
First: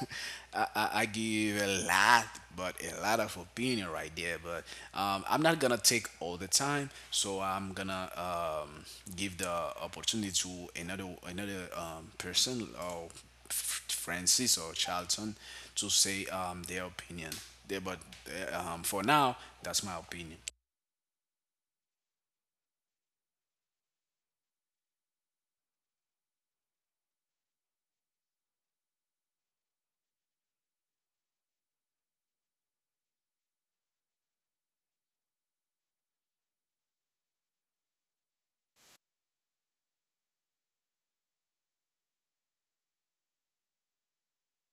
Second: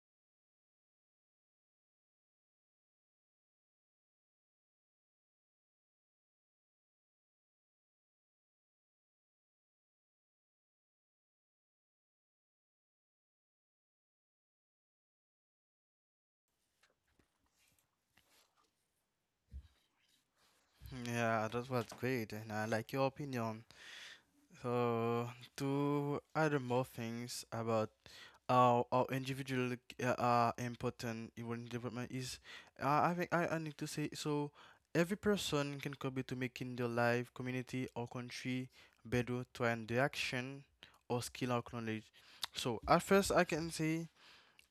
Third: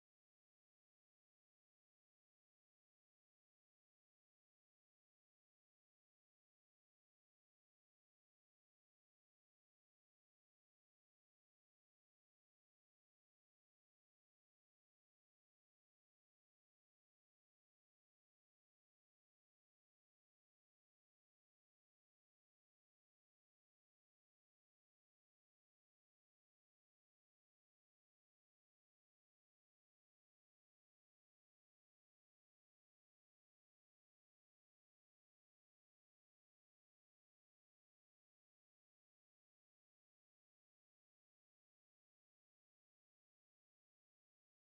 Speaker 2: *laughs* I give a lot, but a lot of opinion right there. But I'm not gonna take all the time, so I'm gonna give the opportunity to another person, or Francis or Charlton, to say their opinion. There, but for now, that's my opinion.
Speaker 3: Yeah, that was great, and I like your opinion. So, to add more things about how individual, important human development is, I think I need to say so. Every person can contribute to making their life, community, or country better through an their action or skill or knowledge. So, at first, I can say,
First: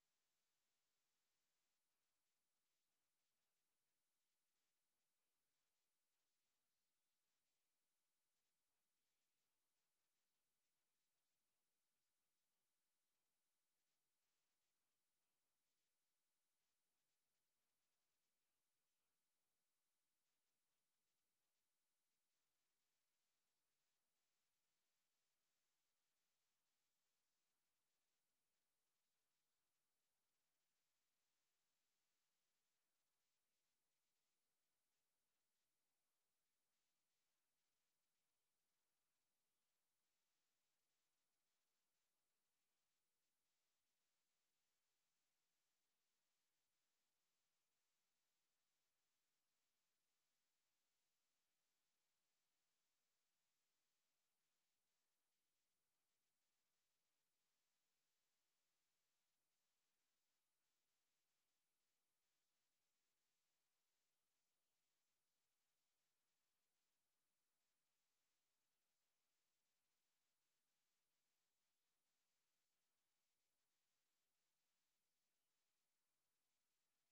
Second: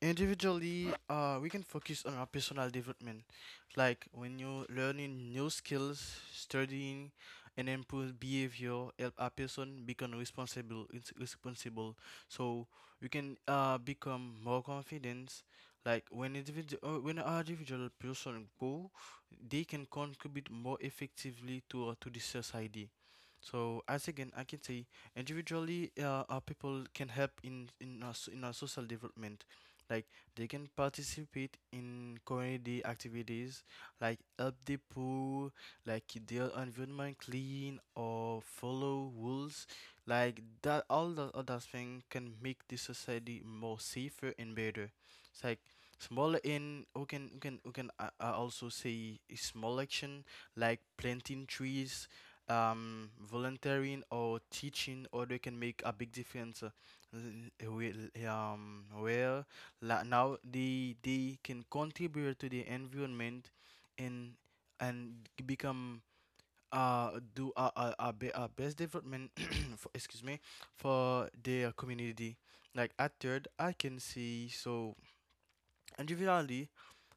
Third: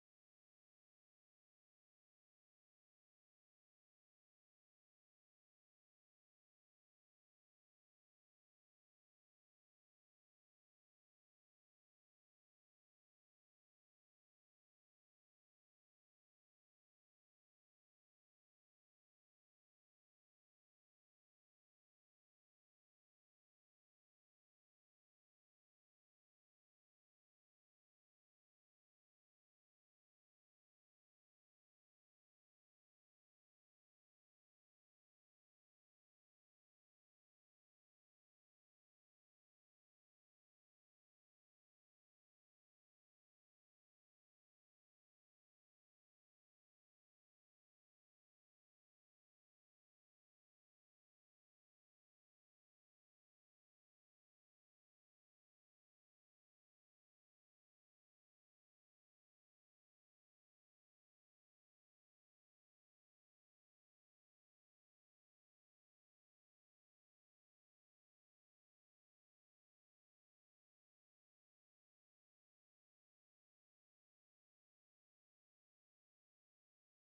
Speaker 3: individually, we can focus on our personal development, like when you're learning new skills, studying, and improve behavior, help a person become responsible. It's responsible, so you can become more confident. Like when individual, when an individual person grow, they can contribute more effectively to to the society. So as again, I can say individually, our people can help in our social development. Like they can participate in community activities, like help the poor, like keep their environment clean or follow rules. Like that all the other things can make the society more safer and better. It's like smaller in we can we can we can also say a small action like planting trees, volunteering or teaching, or they can make a big difference, where now they can contribute to the environment and and become do a best development *coughs* *clears throat* for, excuse me, for their community. Like at third I can see so, and generally,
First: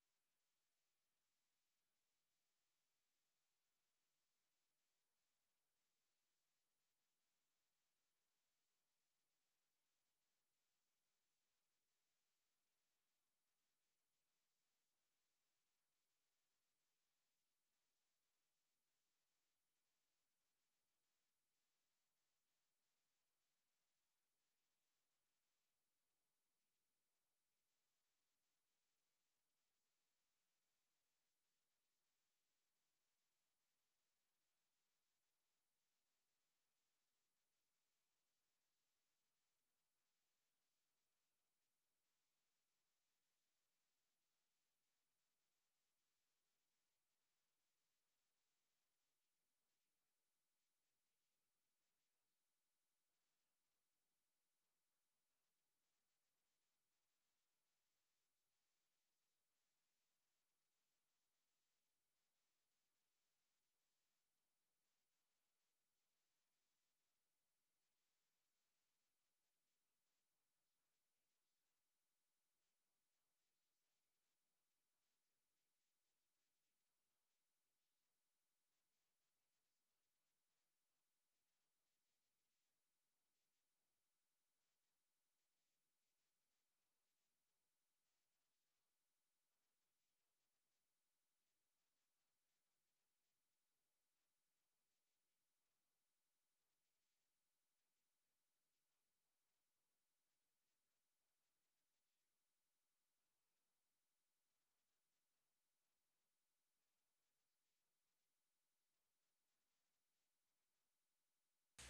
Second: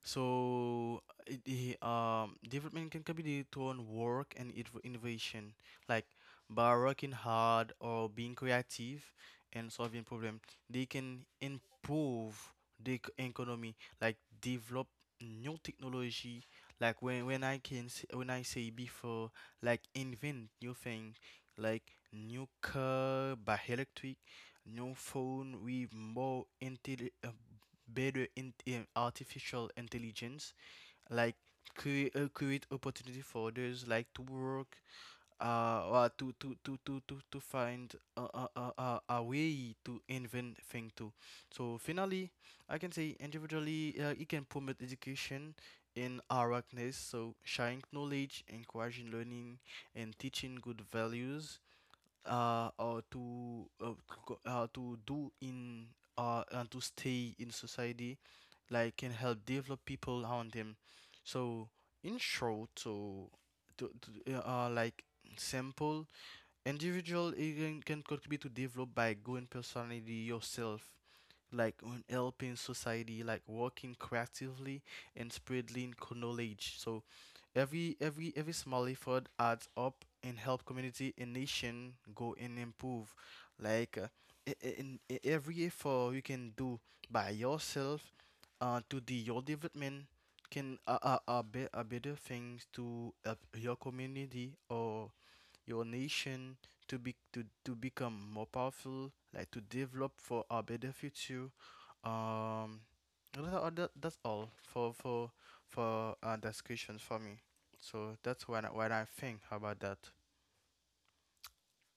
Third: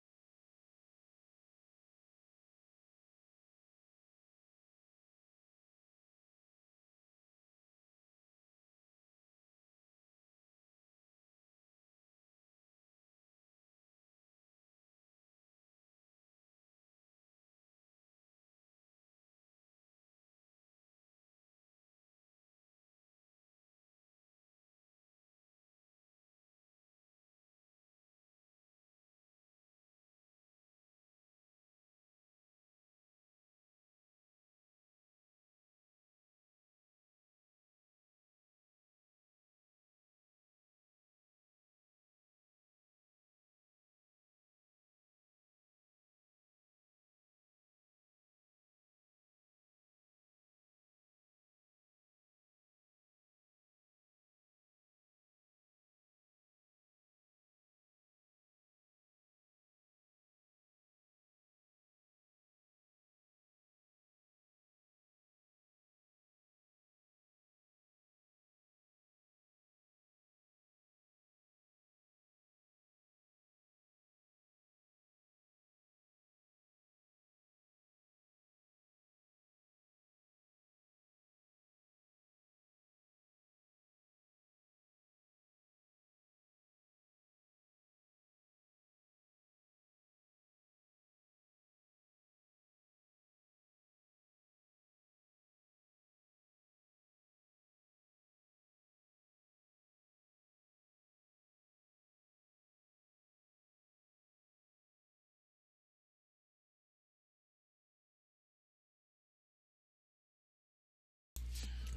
Speaker 3: development can be due to on work and innovation, like by working hard or being creative and solving problem, they can improve the economy, like develop new technology, like when when I say before, like invent new thing, like new car by electric, new phone with more better in artificial intelligence, like create opportunity for others, like to work, or to find a way to invent thing too. So finally, I can say individually, it can promote education in awareness, so sharing knowledge, encouraging learning, and teaching good values, or to go- to do in and to stay in society, like can help develop people around him. So in short, so to like simple, individual it can contribute to develop by going personality yourself, like on helping society, like working creatively and spreading knowledge. So every small effort adds up and help community and nation go and improve. Like every effort you can do by yourself, to the your development, can are, be, are better things to help your community or your nation to be to become more powerful, like to develop for a better future. Um, that's all, that's all for for that, for me. So that's when when I think about that.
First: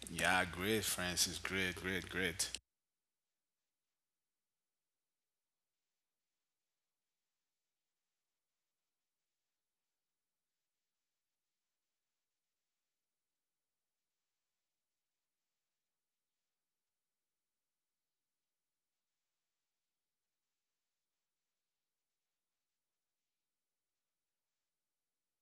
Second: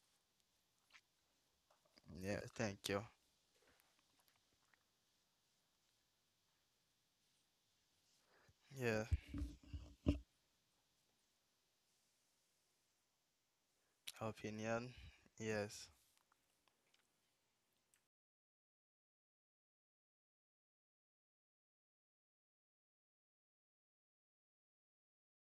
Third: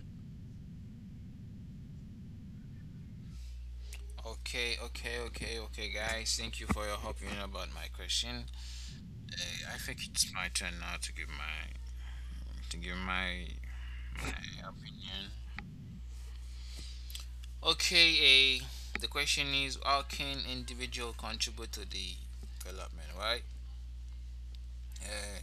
Speaker 2: Yeah, great, Francis, great, great,
Speaker 3: Yeah,
Speaker 2: great.
Speaker 3: thank you.
Speaker 1: Okay, okay, okay, okay, guys. Thank you for your opinion about my question.
Speaker 3: Yeah,
Speaker 1: I think it's my turn now to give my
Speaker 3: opinion.
Speaker 1: opinion.
Speaker 3: Yes.
Speaker 1: Okay, the question is how can individual contribute to the development, right? Uh,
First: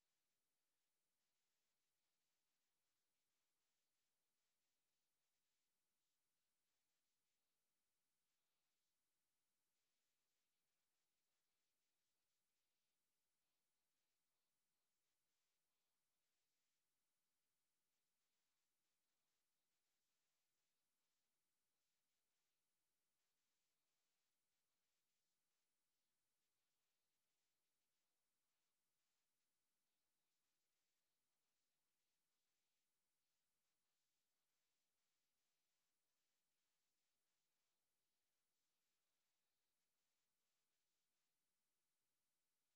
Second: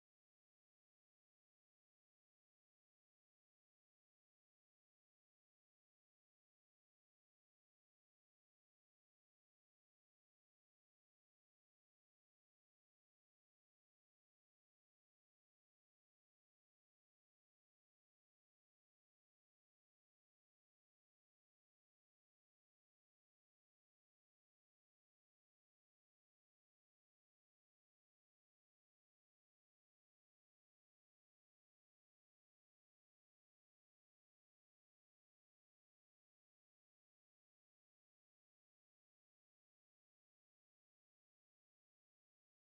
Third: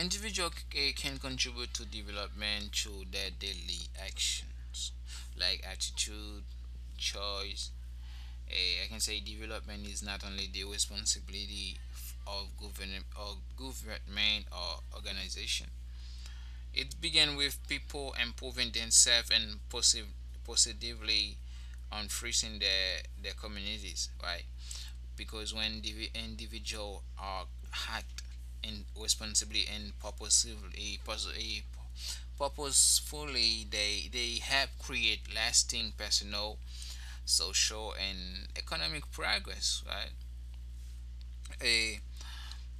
Speaker 1: Individual can contribute to development through their daily actions, like attitude, choice. I can say development is not only the responsibility of government or government or organization. It began with people improving themselves and positively on freezing their communities, right? Because when the individual are hacked and responsibly and purposefully, they help create lasting personal, social, and economic progress. Right? A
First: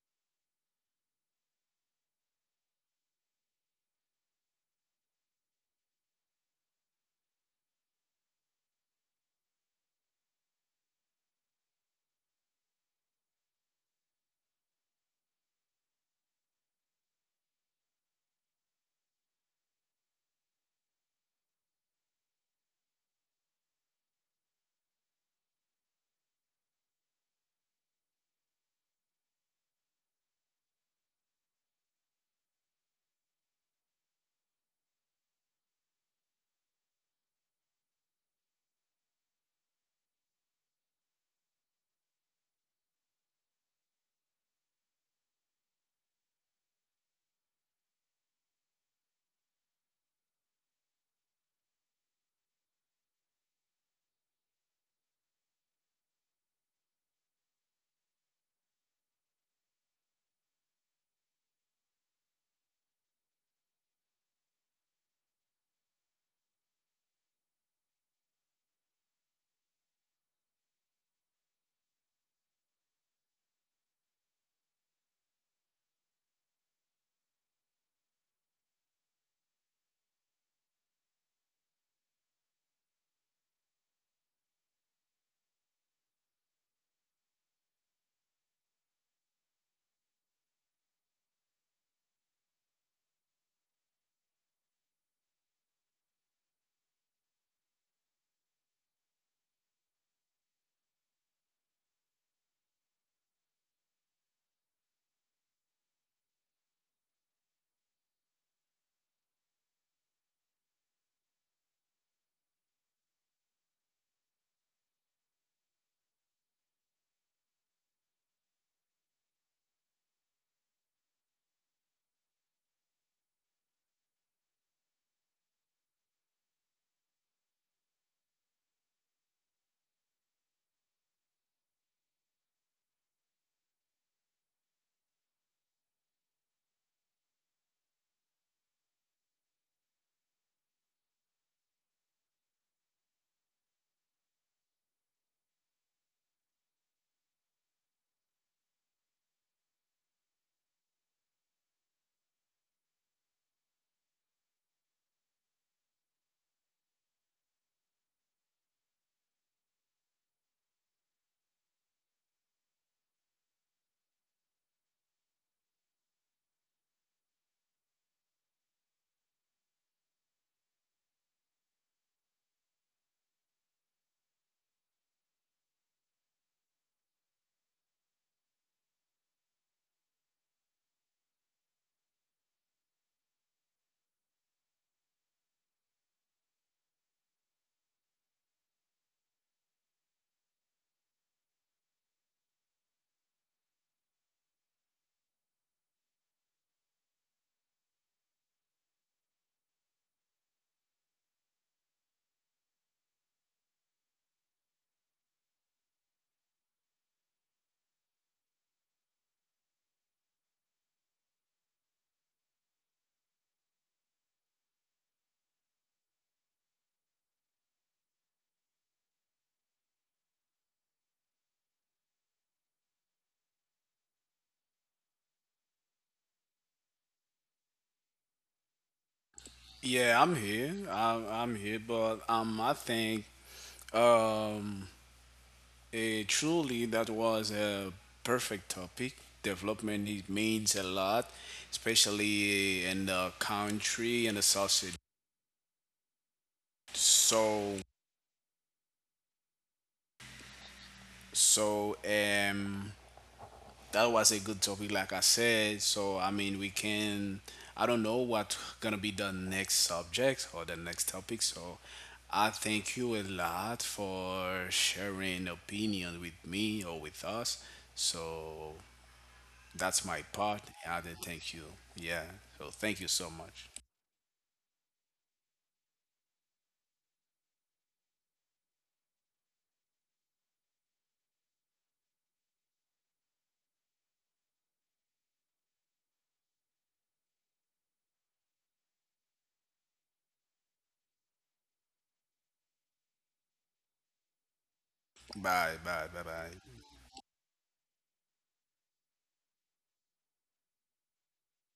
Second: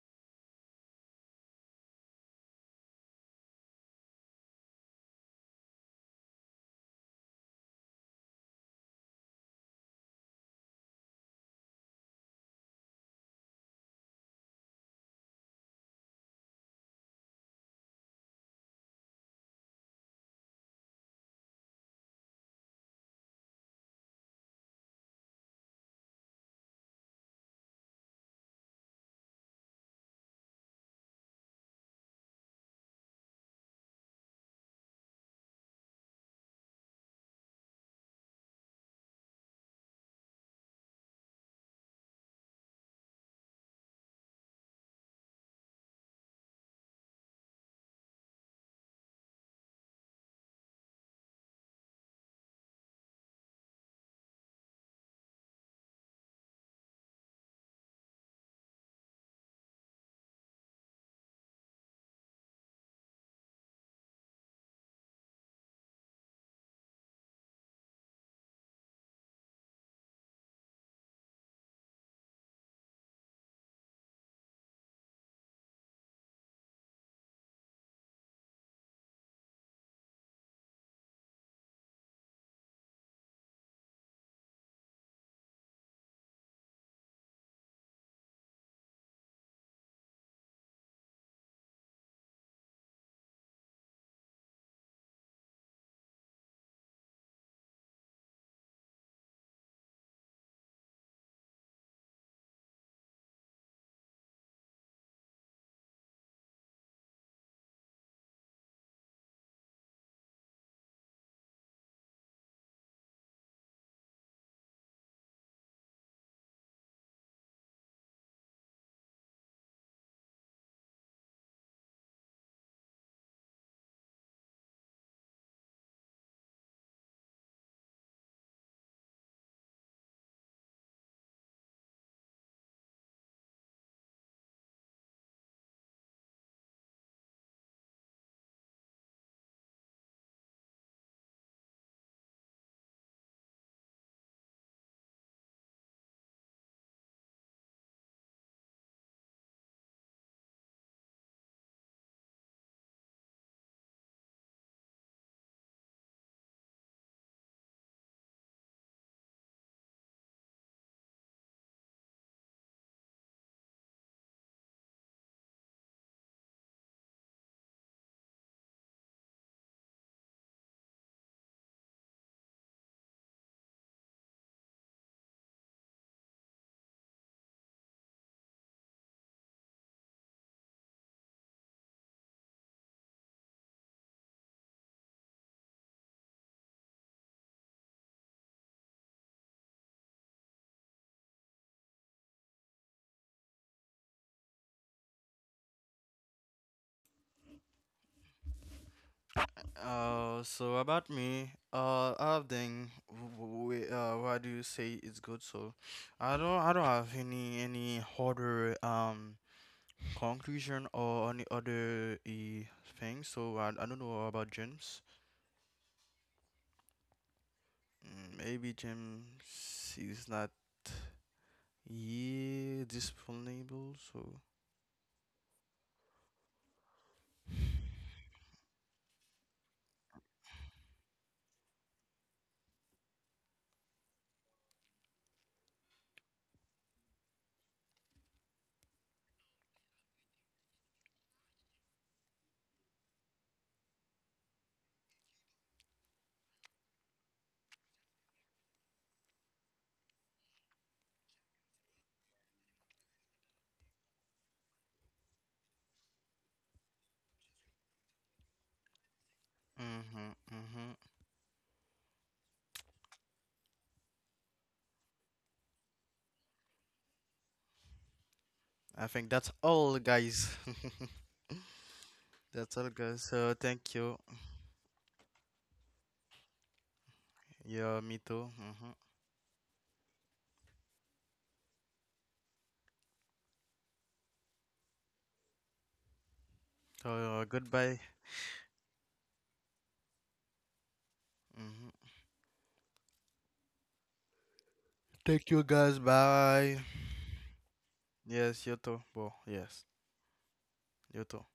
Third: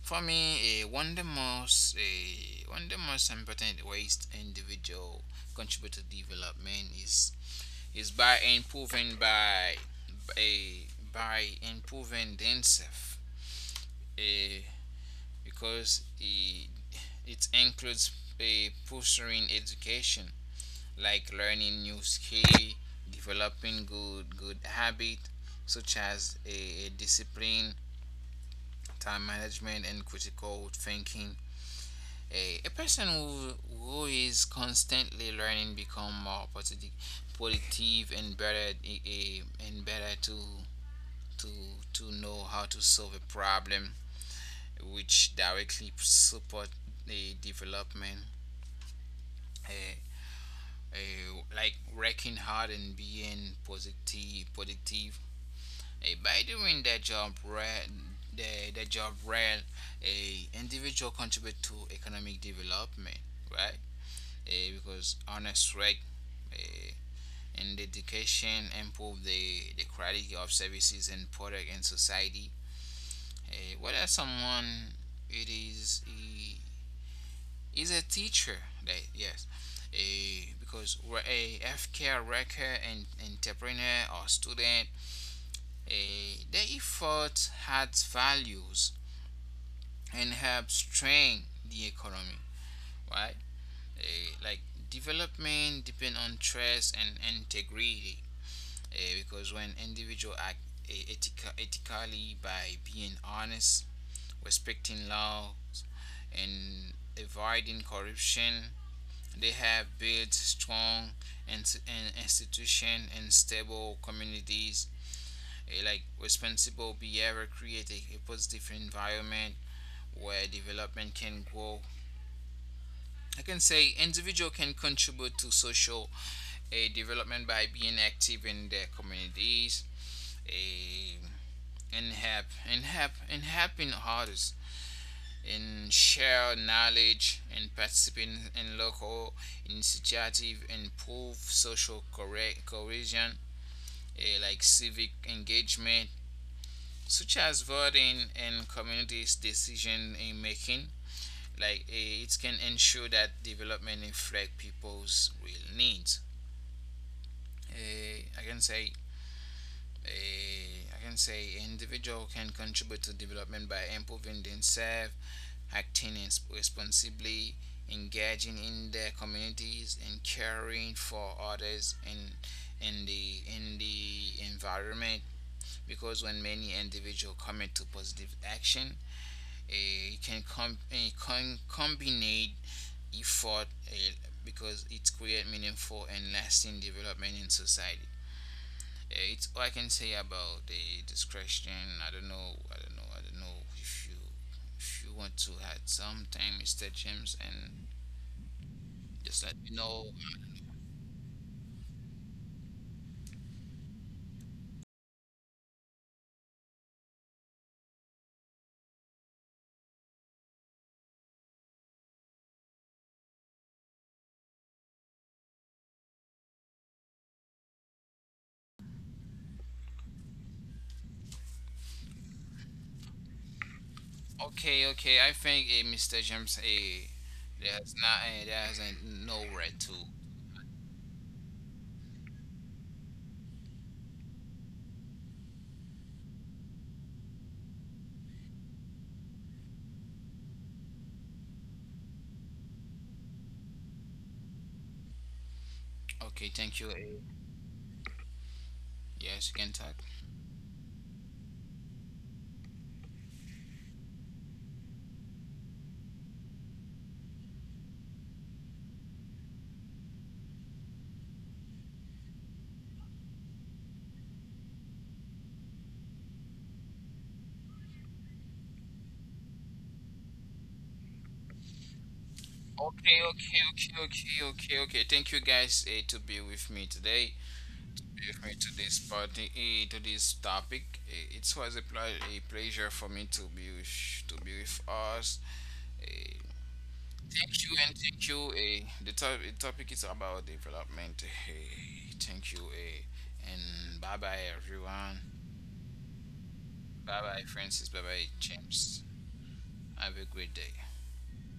Speaker 1: for me, a one of the most important ways individual contribute to development is is by improving by a by improving themselves. Uh, because it, it includes a pursuing education, like learning new skill, developing good habit such as a discipline, time management, and critical thinking. A person who is constantly learning become more positive and better to to to know how to solve a problem, which directly support the development. uh, like working hard and being positive productive, by doing that job right, the job well, a individual contribute to economic development, right. Because honest work uh, and dedication improve the quality of services and product in society. Whether someone it is a teacher, that yes, a because we're a healthcare worker and entrepreneur or student, a their effort adds values and helps strengthen the economy, right. Like development depend on trust and integrity, because when individuals act ethically by being honest, respecting laws, and avoiding corruption, they have built strong ins- institution and stable communities. Like responsible behavior create a positive environment where development can grow. I can say individual can contribute to development by being active in their communities, eh, and help and help and helping others. In share knowledge and participating in local initiative improve social correct cohesion, like civic engagement such as voting and community decision making. Like it can ensure that development reflect people's real needs. Eh, i can say I can say individual can contribute to development by improving themselves, acting responsibly, engaging in their communities, and caring for others in in the environment. Because when many individuals commit to positive action, it can combine effort, because it creates meaningful and lasting development in society. Yeah, it's all I can say about the this. I don't know if you want to add something, Mr. James, and just let me know.
Speaker 3: So about me, I think, we, what do you say is good? So, I don't have any harder conclusion or any other thing. So I don't know about James. Maybe James is not, yeah, disponible. So
Speaker 1: Okay, okay. I think Mr. James, there's no red to.
Speaker 2: Yeah, I'm here. I'm here, but I think um, truly that was a perfect topic. Development it means a lot, especially in the country and the sausage.
Speaker 1: Okay, thank you. Eh.
Speaker 2: So
Speaker 1: Yes, you can talk.
Speaker 2: so um, that was a good topic like I said. So I mean, we can, I don't know what gonna be the next subject
Speaker 3: mm-hmm,
Speaker 2: or the next
Speaker 3: mm-hmm.
Speaker 2: topic. So I thank you a lot for sharing opinion with me or with us. So
Speaker 3: I think that's
Speaker 2: that's
Speaker 3: all,
Speaker 2: my part.
Speaker 3: guys.
Speaker 2: I thank you. Yeah. So
Speaker 3: *laughs* That's
Speaker 2: thank you
Speaker 3: all,
Speaker 2: so
Speaker 1: Okay,
Speaker 3: guys.
Speaker 2: much.
Speaker 1: okay,
Speaker 3: So thank
Speaker 1: okay,
Speaker 3: you.
Speaker 1: okay, okay, okay. Thank you guys to be with me today,
Speaker 3: Yeah, me
Speaker 1: with
Speaker 3: too.
Speaker 1: me to
Speaker 3: Mm-hmm.
Speaker 1: this party, to this topic. It was a, a pleasure for me to be to be with us. Eh,
Speaker 3: So goodbye.
Speaker 1: Thank you. The topic is about development.
Speaker 3: Mm-hmm.
Speaker 1: Thank you, and bye bye everyone.
Speaker 3: Thank
Speaker 2: Bye
Speaker 3: you,
Speaker 2: bye,
Speaker 3: guys.
Speaker 2: bye bye.
Speaker 3: Bye.
Speaker 1: Bye bye Francis. Bye bye
Speaker 3: Yes, you
Speaker 1: James.
Speaker 3: too. Well, yes,
Speaker 1: Have a great day.
Speaker 3: you too.